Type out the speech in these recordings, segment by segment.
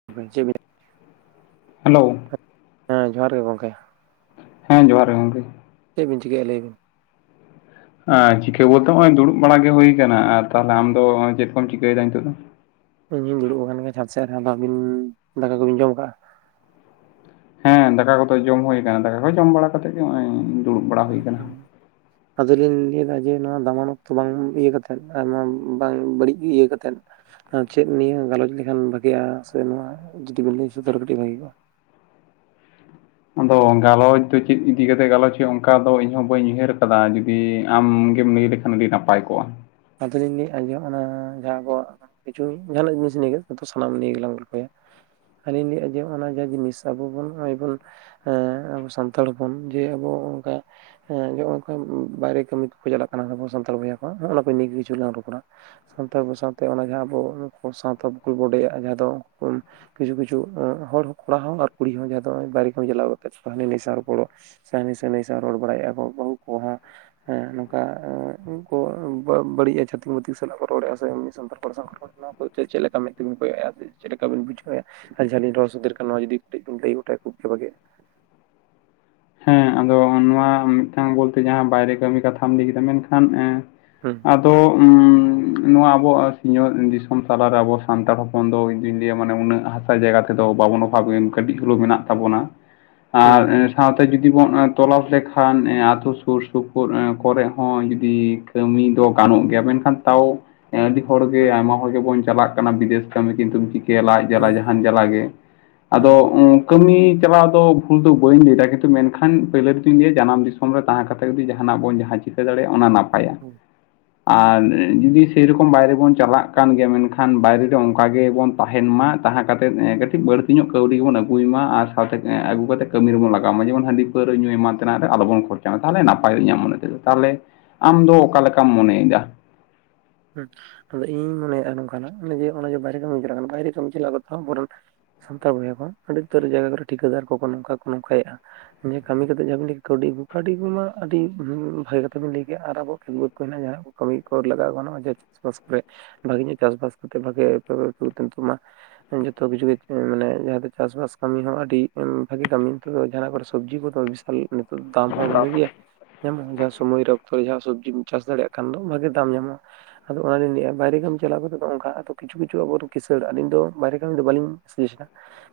[inaudible] Hello. ᱦᱮᱸ ᱡᱚᱦᱟᱨ ᱜᱮ ᱜᱚᱝᱠᱮ᱾ ᱦᱮᱸ ᱡᱚᱦᱟᱨ ᱜᱮ ᱜᱚᱝᱠᱮ᱾ ᱪᱮᱫ ᱵᱤᱱ ᱪᱤᱠᱟᱭᱮᱜ-ᱟ ᱞᱟᱹᱭ ᱵᱤᱱ? ᱟᱺᱭ ᱪᱤᱠᱟᱹ ᱵᱚᱞᱛᱮ ᱦᱚᱸᱜ-ᱚᱭ ᱫᱩᱲᱩᱵ ᱵᱟᱲᱟ ᱜᱮ ᱦᱩᱭ ᱠᱟᱱᱟ, ᱟᱨ ᱛᱟᱦᱚᱞᱮ ᱟᱢ ᱫᱚ ᱪᱮᱫ ᱠᱚᱢ ᱪᱤᱠᱟᱹᱭᱮᱫᱟ ᱱᱤᱛᱚᱜ ᱫᱚ? ᱤᱧ ᱦᱩᱧ ᱫᱩᱲᱩᱵ ᱟᱠᱟᱱ ᱜᱮᱭᱟ ᱪᱷᱟᱛ ᱥᱮᱫ ᱨᱮ, ᱟᱫᱚ ᱟᱹᱵᱤᱱ ᱫᱟᱠᱟ ᱠᱚᱵᱤᱱ ᱡᱚᱢ ᱠᱟᱜᱼᱟ? ᱦᱮᱸ ᱫᱟᱠᱟ ᱠᱚᱫᱚ ᱡᱚᱢ ᱦᱩᱭ ᱟᱠᱟᱱᱟ ᱫᱟᱠᱟ ᱠᱚ ᱡᱚᱢ ᱵᱟᱲᱟ ᱠᱟᱛᱮᱜ ᱜᱮ ᱦᱚᱸᱜ-ᱚᱭᱻ [unintelligible] ᱟᱫᱚ ᱞᱤᱧ ᱞᱟᱹᱭᱮᱫᱟ ᱡᱮ ᱱᱚᱣᱟ ᱫᱟᱢᱟᱱ ᱚᱠᱛᱚ ᱵᱟᱝ ᱤᱭᱟᱹ ᱠᱟᱛᱮᱫ ᱟᱭᱢᱟ ᱵᱟᱝ ᱵᱟᱹᱲᱤᱡ ᱜᱮ ᱤᱭᱟᱹ ᱠᱟᱛᱮᱫ, ᱟᱨ ᱪᱮᱫ ᱱᱤᱭᱟᱹ ᱜᱟᱞᱚᱪ ᱞᱮᱠᱷᱟᱱ ᱵᱷᱟᱜᱤᱜᱼᱟ ᱥᱮ ᱱᱚᱣᱟ ᱡᱩᱫᱤ ᱵᱮᱱ ᱞᱟᱹᱭ ᱥᱚᱫᱚᱨ ᱠᱟᱹᱴᱤᱡ ᱵᱷᱟᱜᱤ ᱠᱚᱜᱼᱟ᱾ ᱟᱫᱚ ᱜᱟᱞᱚᱪ ᱫᱚ ᱪᱮᱫ ᱤᱫᱤ ᱠᱟᱛᱮ ᱜᱟᱞᱚᱪ ᱦᱩᱭᱩᱜᱼᱟ ᱚᱝᱠᱟ ᱫᱚ ᱤᱧᱦᱚᱸ ᱵᱟᱹᱧ ᱩᱭᱦᱟᱹᱨ ᱟᱠᱟᱫᱟ ᱡᱩᱫᱤ ᱟᱢ ᱜᱮᱢ ᱞᱟᱹᱭ ᱞᱮ ᱠᱷᱟᱱ ᱟᱹᱰᱤ ᱱᱟᱯᱟᱭ ᱠᱚᱜᱼᱟ᱾ ᱟᱫᱚ ᱞᱤᱧ ᱞᱟᱹᱭᱮᱫᱼᱟ ᱡᱮ ᱦᱚᱸᱜ ᱱᱚᱣᱟ ᱡᱟᱦᱟᱸ ᱟᱵᱚᱣᱟᱜ ᱠᱤᱪᱷᱩ ᱡᱟᱦᱟᱸᱱᱟᱜ ᱡᱤᱱᱤᱥ ᱱᱤᱭᱮ ᱜᱮ, ᱱᱤᱛᱚᱜ ᱥᱟᱱᱟᱢ ᱱᱤᱭ ᱜᱮᱞᱟᱝ ᱜᱚᱞᱯᱷᱚᱭᱟ᱾ ᱟᱹᱞᱤᱧ ᱞᱟᱹᱭᱮᱜ-ᱟ ᱡᱮ ᱚᱱᱟ ᱡᱟ ᱡᱤᱱᱤᱥ ᱟᱵᱚ ᱵᱚᱱ ᱱᱚᱜᱼᱚᱭ ᱵᱚᱱ ᱦᱮᱸ ᱟᱵᱚ ᱥᱟᱱᱛᱟᱲ ᱦᱚᱯᱚᱱ ᱡᱮ ᱟᱵᱚ ᱚᱝᱠᱟ ᱦᱮᱸ [unintelligible] ᱵᱟᱭᱨᱮ ᱠᱟᱹᱢᱤ ᱠᱚᱠᱚ ᱪᱟᱞᱟᱜ ᱠᱟᱱᱟ ᱟᱵᱚ ᱥᱟᱱᱛᱟᱲ ᱵᱚᱭᱦᱟ ᱠᱚ, ᱚᱱᱟ ᱠᱚ ᱱᱤᱭᱟᱹ ᱠᱤᱪᱷᱩ ᱞᱟᱝ ᱨᱚᱯᱚᱲᱟ᱾ ᱥᱟᱝᱛᱮ ᱟᱵᱚ ᱥᱟᱶᱛᱮ ᱚᱱᱟ ᱡᱟᱦᱟᱸ ᱟᱵᱚ ᱥᱟᱶᱛᱟ ᱵᱚᱰᱮᱭᱟᱜᱼᱟ ᱡᱟᱦᱟᱸ ᱫᱚ [inaudible] ᱠᱤᱪᱷᱩ ᱠᱤᱪᱷᱩ ᱦᱚᱲ ᱠᱚᱲᱟ ᱦᱚᱸ ᱟᱨ ᱠᱩᱲᱤ ᱦᱚᱸ ᱡᱟᱦᱟᱸᱭ ᱫᱚ ᱵᱟᱭᱨᱮ ᱠᱟᱢᱤ ᱪᱟᱞᱟᱣ ᱠᱟᱛᱮᱜ ᱦᱟᱱᱤ ᱱᱟᱭ ᱥᱟᱶ ᱨᱚᱯᱚᱲᱚᱜ ᱦᱟᱱᱤ ᱥᱟᱝ ᱱᱟᱹᱭ ᱥᱟᱝ ᱨᱚᱲ ᱵᱟᱲᱟᱭᱮᱫᱼᱟ ᱠᱚ ᱵᱟᱹᱦᱩ ᱠᱚᱦᱚᱸ, ᱦᱮᱸ ᱱᱚᱝᱠᱟ ᱠᱚ ᱵᱟᱝ ᱵᱟᱹᱲᱤᱡᱼᱟ ᱪᱷᱟᱛᱤᱠ ᱢᱟᱛᱤᱠ ᱥᱟᱞᱟᱜ ᱵᱚᱱ ᱨᱚᱲᱮᱜ-ᱟ ᱥᱮ ᱮᱢᱱᱤ ᱥᱟᱱᱛᱟᱲ ᱠᱚ ᱠᱚᱲᱟ ᱥᱟᱶ [inaudible] [inaudible] ᱱᱚᱣᱟ ᱠᱚ ᱪᱮᱜ ᱪᱮᱫ ᱞᱮᱠᱟ ᱢᱮᱫ ᱛᱮᱵᱤᱱ ᱠᱚᱭᱚᱜᱮᱜ-ᱟ ᱥᱮ ᱪᱮᱫ ᱞᱮᱠᱟ ᱵᱤᱱ ᱵᱩᱡᱷᱟᱹᱭᱟ? ᱟᱨ ᱡᱟᱦᱟᱸ ᱞᱤᱧ ᱨᱚᱲ ᱥᱚᱫᱚᱨ ᱠᱮᱜ-ᱟ ᱱᱚᱣᱟ ᱡᱩᱫᱤ ᱠᱟᱹᱴᱤᱡ ᱵᱤᱱ ᱞᱟᱹᱭ ᱜᱚᱴᱟᱭᱟ ᱠᱷᱩᱵ ᱜᱮ ᱵᱷᱟᱹᱜᱮᱜ-ᱟ᱾ ᱦᱮᱸ ᱟᱫᱚ ᱱᱚᱣᱟ ᱢᱤᱫᱴᱟᱝ ᱵᱚᱞᱛᱮ ᱡᱟᱦᱟᱸ ᱵᱟᱭᱨᱮ ᱠᱟᱹᱢᱤ ᱠᱟᱛᱷᱟᱢ ᱞᱟᱹᱭ ᱠᱮᱫᱟ ᱢᱮᱱᱠᱷᱟᱱ ᱮᱸ ᱦᱩᱸ᱾ ᱟᱫᱚ ᱩᱸ ᱱᱚᱣᱟ ᱟᱵᱚᱣᱟᱜ ᱥᱤᱧ ᱚᱛ ᱫᱤᱥᱚᱢ ᱛᱟᱞᱟᱨᱮ ᱟᱵᱚ ᱥᱟᱱᱛᱟᱲ ᱦᱚᱯᱚᱱ ᱫᱚ ᱤᱧᱫᱩᱧ ᱞᱟᱹᱭᱟ ᱢᱟᱱᱮ ᱩᱱᱟᱹᱜ ᱦᱟᱥᱟ ᱡᱟᱭᱜᱟ ᱛᱮᱫᱚ ᱵᱟᱵᱚᱱ ᱚᱯᱷᱟᱵ ᱜᱮ ᱠᱟᱹᱴᱤᱡ ᱦᱳᱞᱳ ᱢᱮᱱᱟᱜ ᱛᱟᱵᱚᱱᱟ᱾ [inaudible] ᱟᱨ [inaudible] ᱥᱟᱶᱛᱮ ᱡᱩᱫᱤ ᱵᱚᱱ ᱮᱸ ᱛᱚᱞᱟᱥ ᱞᱮᱠᱷᱟᱱ ᱮᱸ ᱟᱛᱳ ᱥᱩᱨ ᱥᱩᱯᱩᱨ ᱮᱸ ᱠᱚᱨᱮᱜ ᱦᱚᱸ ᱡᱩᱫᱤ ᱠᱟᱹᱢᱤ ᱫᱚ ᱜᱟᱱᱚᱜ ᱜᱮᱭᱟ ᱢᱮᱱᱠᱷᱟᱱ ᱛᱟᱣ ᱮᱸ ᱟᱹᱰᱤ ᱦᱚᱲ ᱜᱮ ᱦᱩᱸ ᱟᱭᱢᱟ ᱦᱚᱲ ᱜᱮᱵᱚᱱ ᱪᱟᱞᱟᱜ ᱠᱟᱱᱟ ᱵᱤᱫᱮᱥ ᱠᱟᱹᱢᱤ ᱠᱤᱱᱛᱩᱢ ᱪᱤ ᱠᱚᱹᱭᱟ ᱞᱟᱡ ᱡᱟᱞᱟ ᱦᱩᱸ ᱡᱟᱦᱟᱱ ᱡᱟᱞᱟ ᱜᱮ, ᱦᱩᱸ ᱟᱫᱚ ᱩᱸ ᱠᱟᱹᱢᱤ ᱪᱟᱞᱟᱣ ᱫᱚ ᱵᱷᱩᱞ ᱫᱚ ᱵᱟᱹᱧ ᱞᱟᱹᱭ ᱫᱟ ᱠᱤᱱᱛᱩ ᱢᱮᱱᱠᱷᱟᱱ ᱯᱟᱹᱭᱞᱟᱹ ᱨᱮ ᱫᱩᱧ ᱞᱟᱹᱭᱟ ᱡᱟᱱᱟᱢ ᱫᱤᱥᱚᱢ ᱨᱮ ᱛᱟᱦᱮᱸ ᱠᱟᱛᱮ ᱡᱩᱫᱤ ᱡᱟᱦᱟᱱᱟᱜ ᱵᱚᱱ ᱡᱟᱦᱟᱸ ᱪᱤᱠᱟᱹ ᱫᱟᱲᱮᱭᱟᱜᱼᱟ ᱚᱱᱟ ᱱᱟ ᱯᱟᱭᱟ, ᱦᱩᱸ ᱦᱩᱸ ᱟᱨ ᱡᱩᱫᱤ ᱥᱮᱭᱨᱚᱠᱚᱢ ᱵᱟᱭᱨᱮ ᱵᱚᱱ ᱪᱟᱞᱟᱜ ᱠᱟᱱ ᱜᱮᱭᱟ ᱢᱮᱱᱠᱷᱟᱱ ᱵᱟᱭᱨᱮ ᱨᱮ ᱚᱱᱠᱟ ᱜᱮᱵᱚᱱ ᱛᱟᱦᱮᱱ ᱢᱟ ᱛᱟᱦᱮᱸ ᱠᱟᱛᱮᱫ ᱮᱸ ᱠᱟᱹᱴᱤᱡ ᱵᱟᱹᱲ ᱛᱤ ᱧᱚᱜ ᱠᱟᱹᱣᱰᱤ ᱜᱮᱵᱚᱱ ᱟᱹᱜᱩᱭ ᱢᱟ ᱟᱨ ᱥᱟᱶᱛᱮ ᱮᱸ ᱟᱹᱜᱩ ᱠᱟᱛᱮ ᱠᱟᱹᱢᱤ ᱨᱮᱵᱚᱱ ᱞᱟᱜ ᱜᱟᱣ ᱢᱟ ᱡᱮᱢᱚᱱ ᱦᱟᱺᱰᱤ ᱯᱟᱹᱣᱨᱟᱹ ᱧᱩ ᱮᱢᱟᱱ ᱛᱮᱱᱟᱜ ᱨᱮ ᱟᱞᱚᱵᱚᱱ ᱠᱷᱚᱨᱪᱟᱭ ᱢᱟ ᱛᱟᱦᱚᱞᱮ ᱱᱟᱯᱟᱭᱚᱜᱼᱟ ᱤᱧᱟᱹᱜ ᱢᱚᱱᱮ ᱛᱮᱫᱚ, ᱛᱟᱦᱚᱞᱮ ᱟᱢ ᱫᱚ ᱚᱠᱟ ᱞᱮᱠᱟᱢ ᱢᱚᱱᱮᱭᱮᱫᱟ? ᱦᱮᱸ ᱟᱫᱚ ᱤᱧᱤᱧ ᱢᱚᱱᱮᱭᱮᱼᱟ ᱱᱚᱝᱠᱟ ᱱᱟᱜ, ᱚᱱᱮ ᱡᱮ ᱚᱱᱮ ᱡᱮ ᱵᱟᱭᱨᱮ ᱠᱟᱹᱢᱤᱢ ᱪᱟᱞᱟᱜ ᱠᱟᱱᱟ ᱵᱟᱭᱨᱮ ᱠᱟᱹᱢᱤ ᱪᱟᱞᱟᱣ ᱠᱟᱛᱮ ᱦᱚᱸ ᱵᱚᱨᱚᱱ ᱥᱟᱱᱛᱟᱲ ᱵᱚᱭᱦᱟ ᱠᱚ, ᱟᱹᱰᱤ ᱩᱛᱟᱹᱨ ᱡᱟᱭᱜᱟ ᱠᱚᱨᱮ ᱴᱷᱤᱠᱟᱹᱫᱟᱨ ᱠᱚᱠᱚ ᱱᱚᱝᱠᱟ ᱠᱚ ᱱᱚᱝᱠᱟᱭᱮᱜᱼᱟ ᱡᱮ ᱠᱟᱹᱢᱤ ᱠᱟᱛᱮᱜ ᱡᱟᱦᱟᱸ ᱵᱤᱱ ᱞᱟᱹᱭ ᱠᱮᱫᱟ ᱠᱟᱹᱣᱰᱤ ᱟᱹᱜᱩ ᱠᱟᱹᱣᱰᱤ ᱟᱹᱜᱩ ᱢᱟ ᱟᱹᱰᱤ ᱩᱸ ᱵᱷᱟᱜᱮ ᱠᱟᱛᱷᱟ ᱵᱤᱱ ᱞᱟᱹᱭ ᱠᱮᱜ-ᱟ ᱟᱨ ᱟᱵᱚᱣᱟᱜ ᱠᱷᱮᱛ ᱵᱟᱹᱫᱽ ᱠᱚ ᱦᱮᱱᱟᱜᱼᱟ ᱡᱟᱦᱟᱸ ᱱᱟᱜ ᱠᱚ ᱠᱟᱹᱢᱤ ᱠᱚ ᱞᱟᱜᱟᱣ ᱜᱟᱱᱚᱜᱼᱟ ᱡᱟᱦᱟᱸ ᱪᱟᱥ ᱵᱟᱥ ᱠᱚᱨᱮᱜ ᱵᱷᱟᱜᱮ ᱧᱚᱜ ᱪᱟᱥ ᱵᱟᱥ ᱠᱟᱛᱮᱜ ᱵᱷᱟᱜᱮ [unintelligible] ᱡᱚᱛᱚ ᱠᱤᱪᱷᱩ ᱜᱮ ᱢᱟᱱᱮ ᱡᱟᱦᱟᱸ ᱛᱮ ᱪᱟᱥᱵᱟᱥ ᱠᱟᱹᱢᱤ ᱦᱚᱸ ᱟᱹᱰᱤ ᱵᱷᱟᱜᱮ ᱠᱟᱹᱢᱤ ᱛᱚ ᱡᱟᱦᱟᱱᱟᱜ ᱠᱚᱨᱮ ᱥᱚᱵᱽᱡᱤ ᱠᱚᱫᱚ ᱵᱤᱥᱟᱞ ᱱᱤᱛᱚᱜ ᱫᱚ ᱫᱟᱢ ᱦᱚᱸ ᱵᱷᱟᱜ ᱜᱮᱭᱟ, ᱧᱟᱢᱚᱜᱼᱟ ᱡᱟᱦᱟᱸ ᱥᱚᱢᱚᱭ ᱨᱮ ᱚᱠᱛᱚ ᱨᱮ ᱡᱟᱦᱟᱸ ᱥᱚᱵᱽᱡᱤᱢ ᱪᱟᱥ ᱫᱟᱲᱮᱭᱟᱜ ᱠᱷᱟᱱ ᱫᱚ ᱵᱷᱟᱜᱮ ᱜᱮ ᱫᱟᱢ ᱧᱟᱢᱚᱜᱼᱟ᱾ ᱟᱫᱚ ᱚᱱᱟᱞᱤᱧ ᱞᱟᱹᱭᱮᱫᱼᱟ ᱵᱟᱭᱨᱮ ᱠᱟᱹᱢᱤ ᱪᱟᱞᱟᱣ ᱠᱟᱛᱮ ᱫᱚ ᱚᱱᱠᱟ ᱟᱫᱚ ᱠᱤᱪᱷᱩ ᱠᱤᱪᱷᱩ ᱟᱵᱚ ᱨᱮ ᱠᱤᱥᱟᱹᱬ ᱟᱹᱞᱤᱧ ᱫᱚ ᱵᱟᱭᱨᱮ ᱠᱟᱹᱢᱤ ᱫᱚ ᱵᱟᱞᱤᱧ ᱥᱟᱡᱮᱥ ᱥᱟ,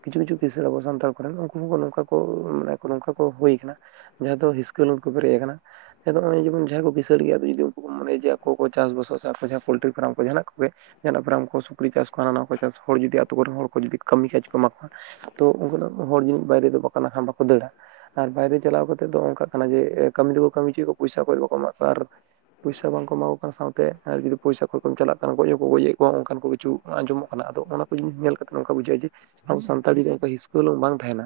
ᱠᱤᱪᱷᱩ ᱠᱤᱪᱷᱩ ᱠᱤᱥᱟᱹᱬ ᱟᱵᱚ ᱥᱟᱱᱛᱟᱲ ᱠᱚᱨᱮᱱ ᱩᱱᱠᱩ ᱦᱚᱸᱠᱚ ᱱᱚᱝᱠᱟ ᱠᱚ ᱢᱟᱱᱮ ᱱᱚᱝᱠᱟ ᱠᱟ ᱦᱩᱭ ᱟᱠᱟᱱᱟ ᱡᱟᱦᱟᱸ ᱫᱚ ᱦᱤᱥᱠᱟᱹᱦᱩᱞᱩᱝ ᱠᱚ ᱯᱮᱨᱮᱡ ᱟᱠᱟᱱᱟ᱾ ᱟᱫᱚ ᱦᱚᱸᱜᱼᱚᱭ ᱡᱮᱢᱚᱱ ᱡᱟᱦᱟᱸᱭ ᱠᱚ ᱠᱤᱥᱟᱹᱬ ᱜᱮᱭᱟ ᱟᱫᱚ ᱡᱩᱫᱤ ᱩᱱᱠᱩ ᱠᱚ ᱢᱚᱱᱮᱭᱟ ᱡᱮ ᱟᱠᱚ ᱠᱚ ᱪᱟᱥᱵᱟᱥᱟ ᱥᱮ ᱡᱟᱦᱟᱸ ᱟᱠᱚ ᱡᱟᱦᱟᱸ ᱯᱳᱞᱴᱨᱤ ᱯᱷᱟᱨᱟᱢ ᱠᱚ ᱡᱟᱦᱟᱱᱟᱜ ᱠᱚᱜᱮ ᱡᱟᱦᱟᱱᱟᱜ ᱯᱷᱚᱨᱟᱢ ᱠᱚ ᱥᱩᱠᱨᱤ ᱪᱟᱥ ᱠᱚ ᱦᱟᱱᱟ ᱱᱟᱣᱟ ᱠᱚ ᱪᱟᱥ ᱦᱚᱲ ᱡᱩᱫᱤ ᱟᱛᱳ ᱠᱚᱨᱮᱱ ᱦᱚᱲ ᱠᱚ ᱡᱩᱫᱤ ᱠᱚ ᱠᱟᱹᱢᱤ ᱠᱟᱡᱽ ᱠᱚ ᱮᱢᱟ ᱠᱚᱣᱟ, ᱟᱫᱟ [inaudible] ᱦᱚᱲ ᱡᱟᱱᱤᱡ ᱵᱟᱭᱨᱮ ᱫᱚ ᱵᱟᱠᱚ ᱱᱟᱜᱠᱷᱟᱱ ᱵᱟᱠᱚ ᱫᱟᱹᱲᱟ᱾ ᱟᱨ ᱵᱟᱭᱨᱮ ᱪᱟᱞᱟᱣ ᱠᱟᱛᱮᱫ ᱫᱚ ᱚᱱᱠᱟᱜ ᱠᱟᱱᱟ ᱡᱮ ᱠᱟᱹᱢᱤ ᱫᱚᱠᱚ ᱠᱟᱹᱢᱤ ᱦᱚᱪᱚᱭᱮᱫ ᱠᱚᱣᱟ ᱯᱩᱭᱥᱟ ᱚᱠᱚᱭ ᱦᱚᱸ ᱵᱟᱠᱚ ᱮᱢᱟᱠᱚᱣᱟ ᱟᱨ ᱯᱩᱭᱥᱟ ᱵᱟᱝᱠᱚ ᱮᱢᱟ ᱠᱚ ᱠᱟᱱᱟ ᱥᱟᱶᱛᱮ ᱟᱨ ᱡᱩᱫᱤ ᱯᱚᱭᱥᱟ ᱠᱷᱚᱭ ᱠᱚᱢ ᱪᱟᱞᱟᱜ ᱠᱟᱱᱟ ᱜᱚᱡ ᱦᱚᱸᱠᱚ ᱜᱚᱡᱮᱫ ᱠᱚᱣᱟ ᱚᱝᱠᱟᱱ ᱠᱚᱜᱮ᱾ ᱪᱩ ᱟᱸᱡᱚᱢᱚᱜ ᱠᱟᱱᱟ ᱟᱫᱚ ᱚᱱᱟ ᱠᱚ ᱡᱤᱱᱤᱥ ᱧᱮᱞ ᱠᱟᱛᱮ ᱱᱚᱝᱠᱟ ᱵᱩᱡᱷᱟᱹᱜᱼᱟ ᱡᱮ ᱟᱵᱚ ᱥᱟᱱᱛᱟᱲᱤ ᱨᱮ ᱚᱱᱠᱟ ᱦᱤᱥᱠᱟᱹ ᱦᱩᱞᱩᱝ ᱵᱟᱝ ᱛᱟᱦᱮᱱᱟ᱾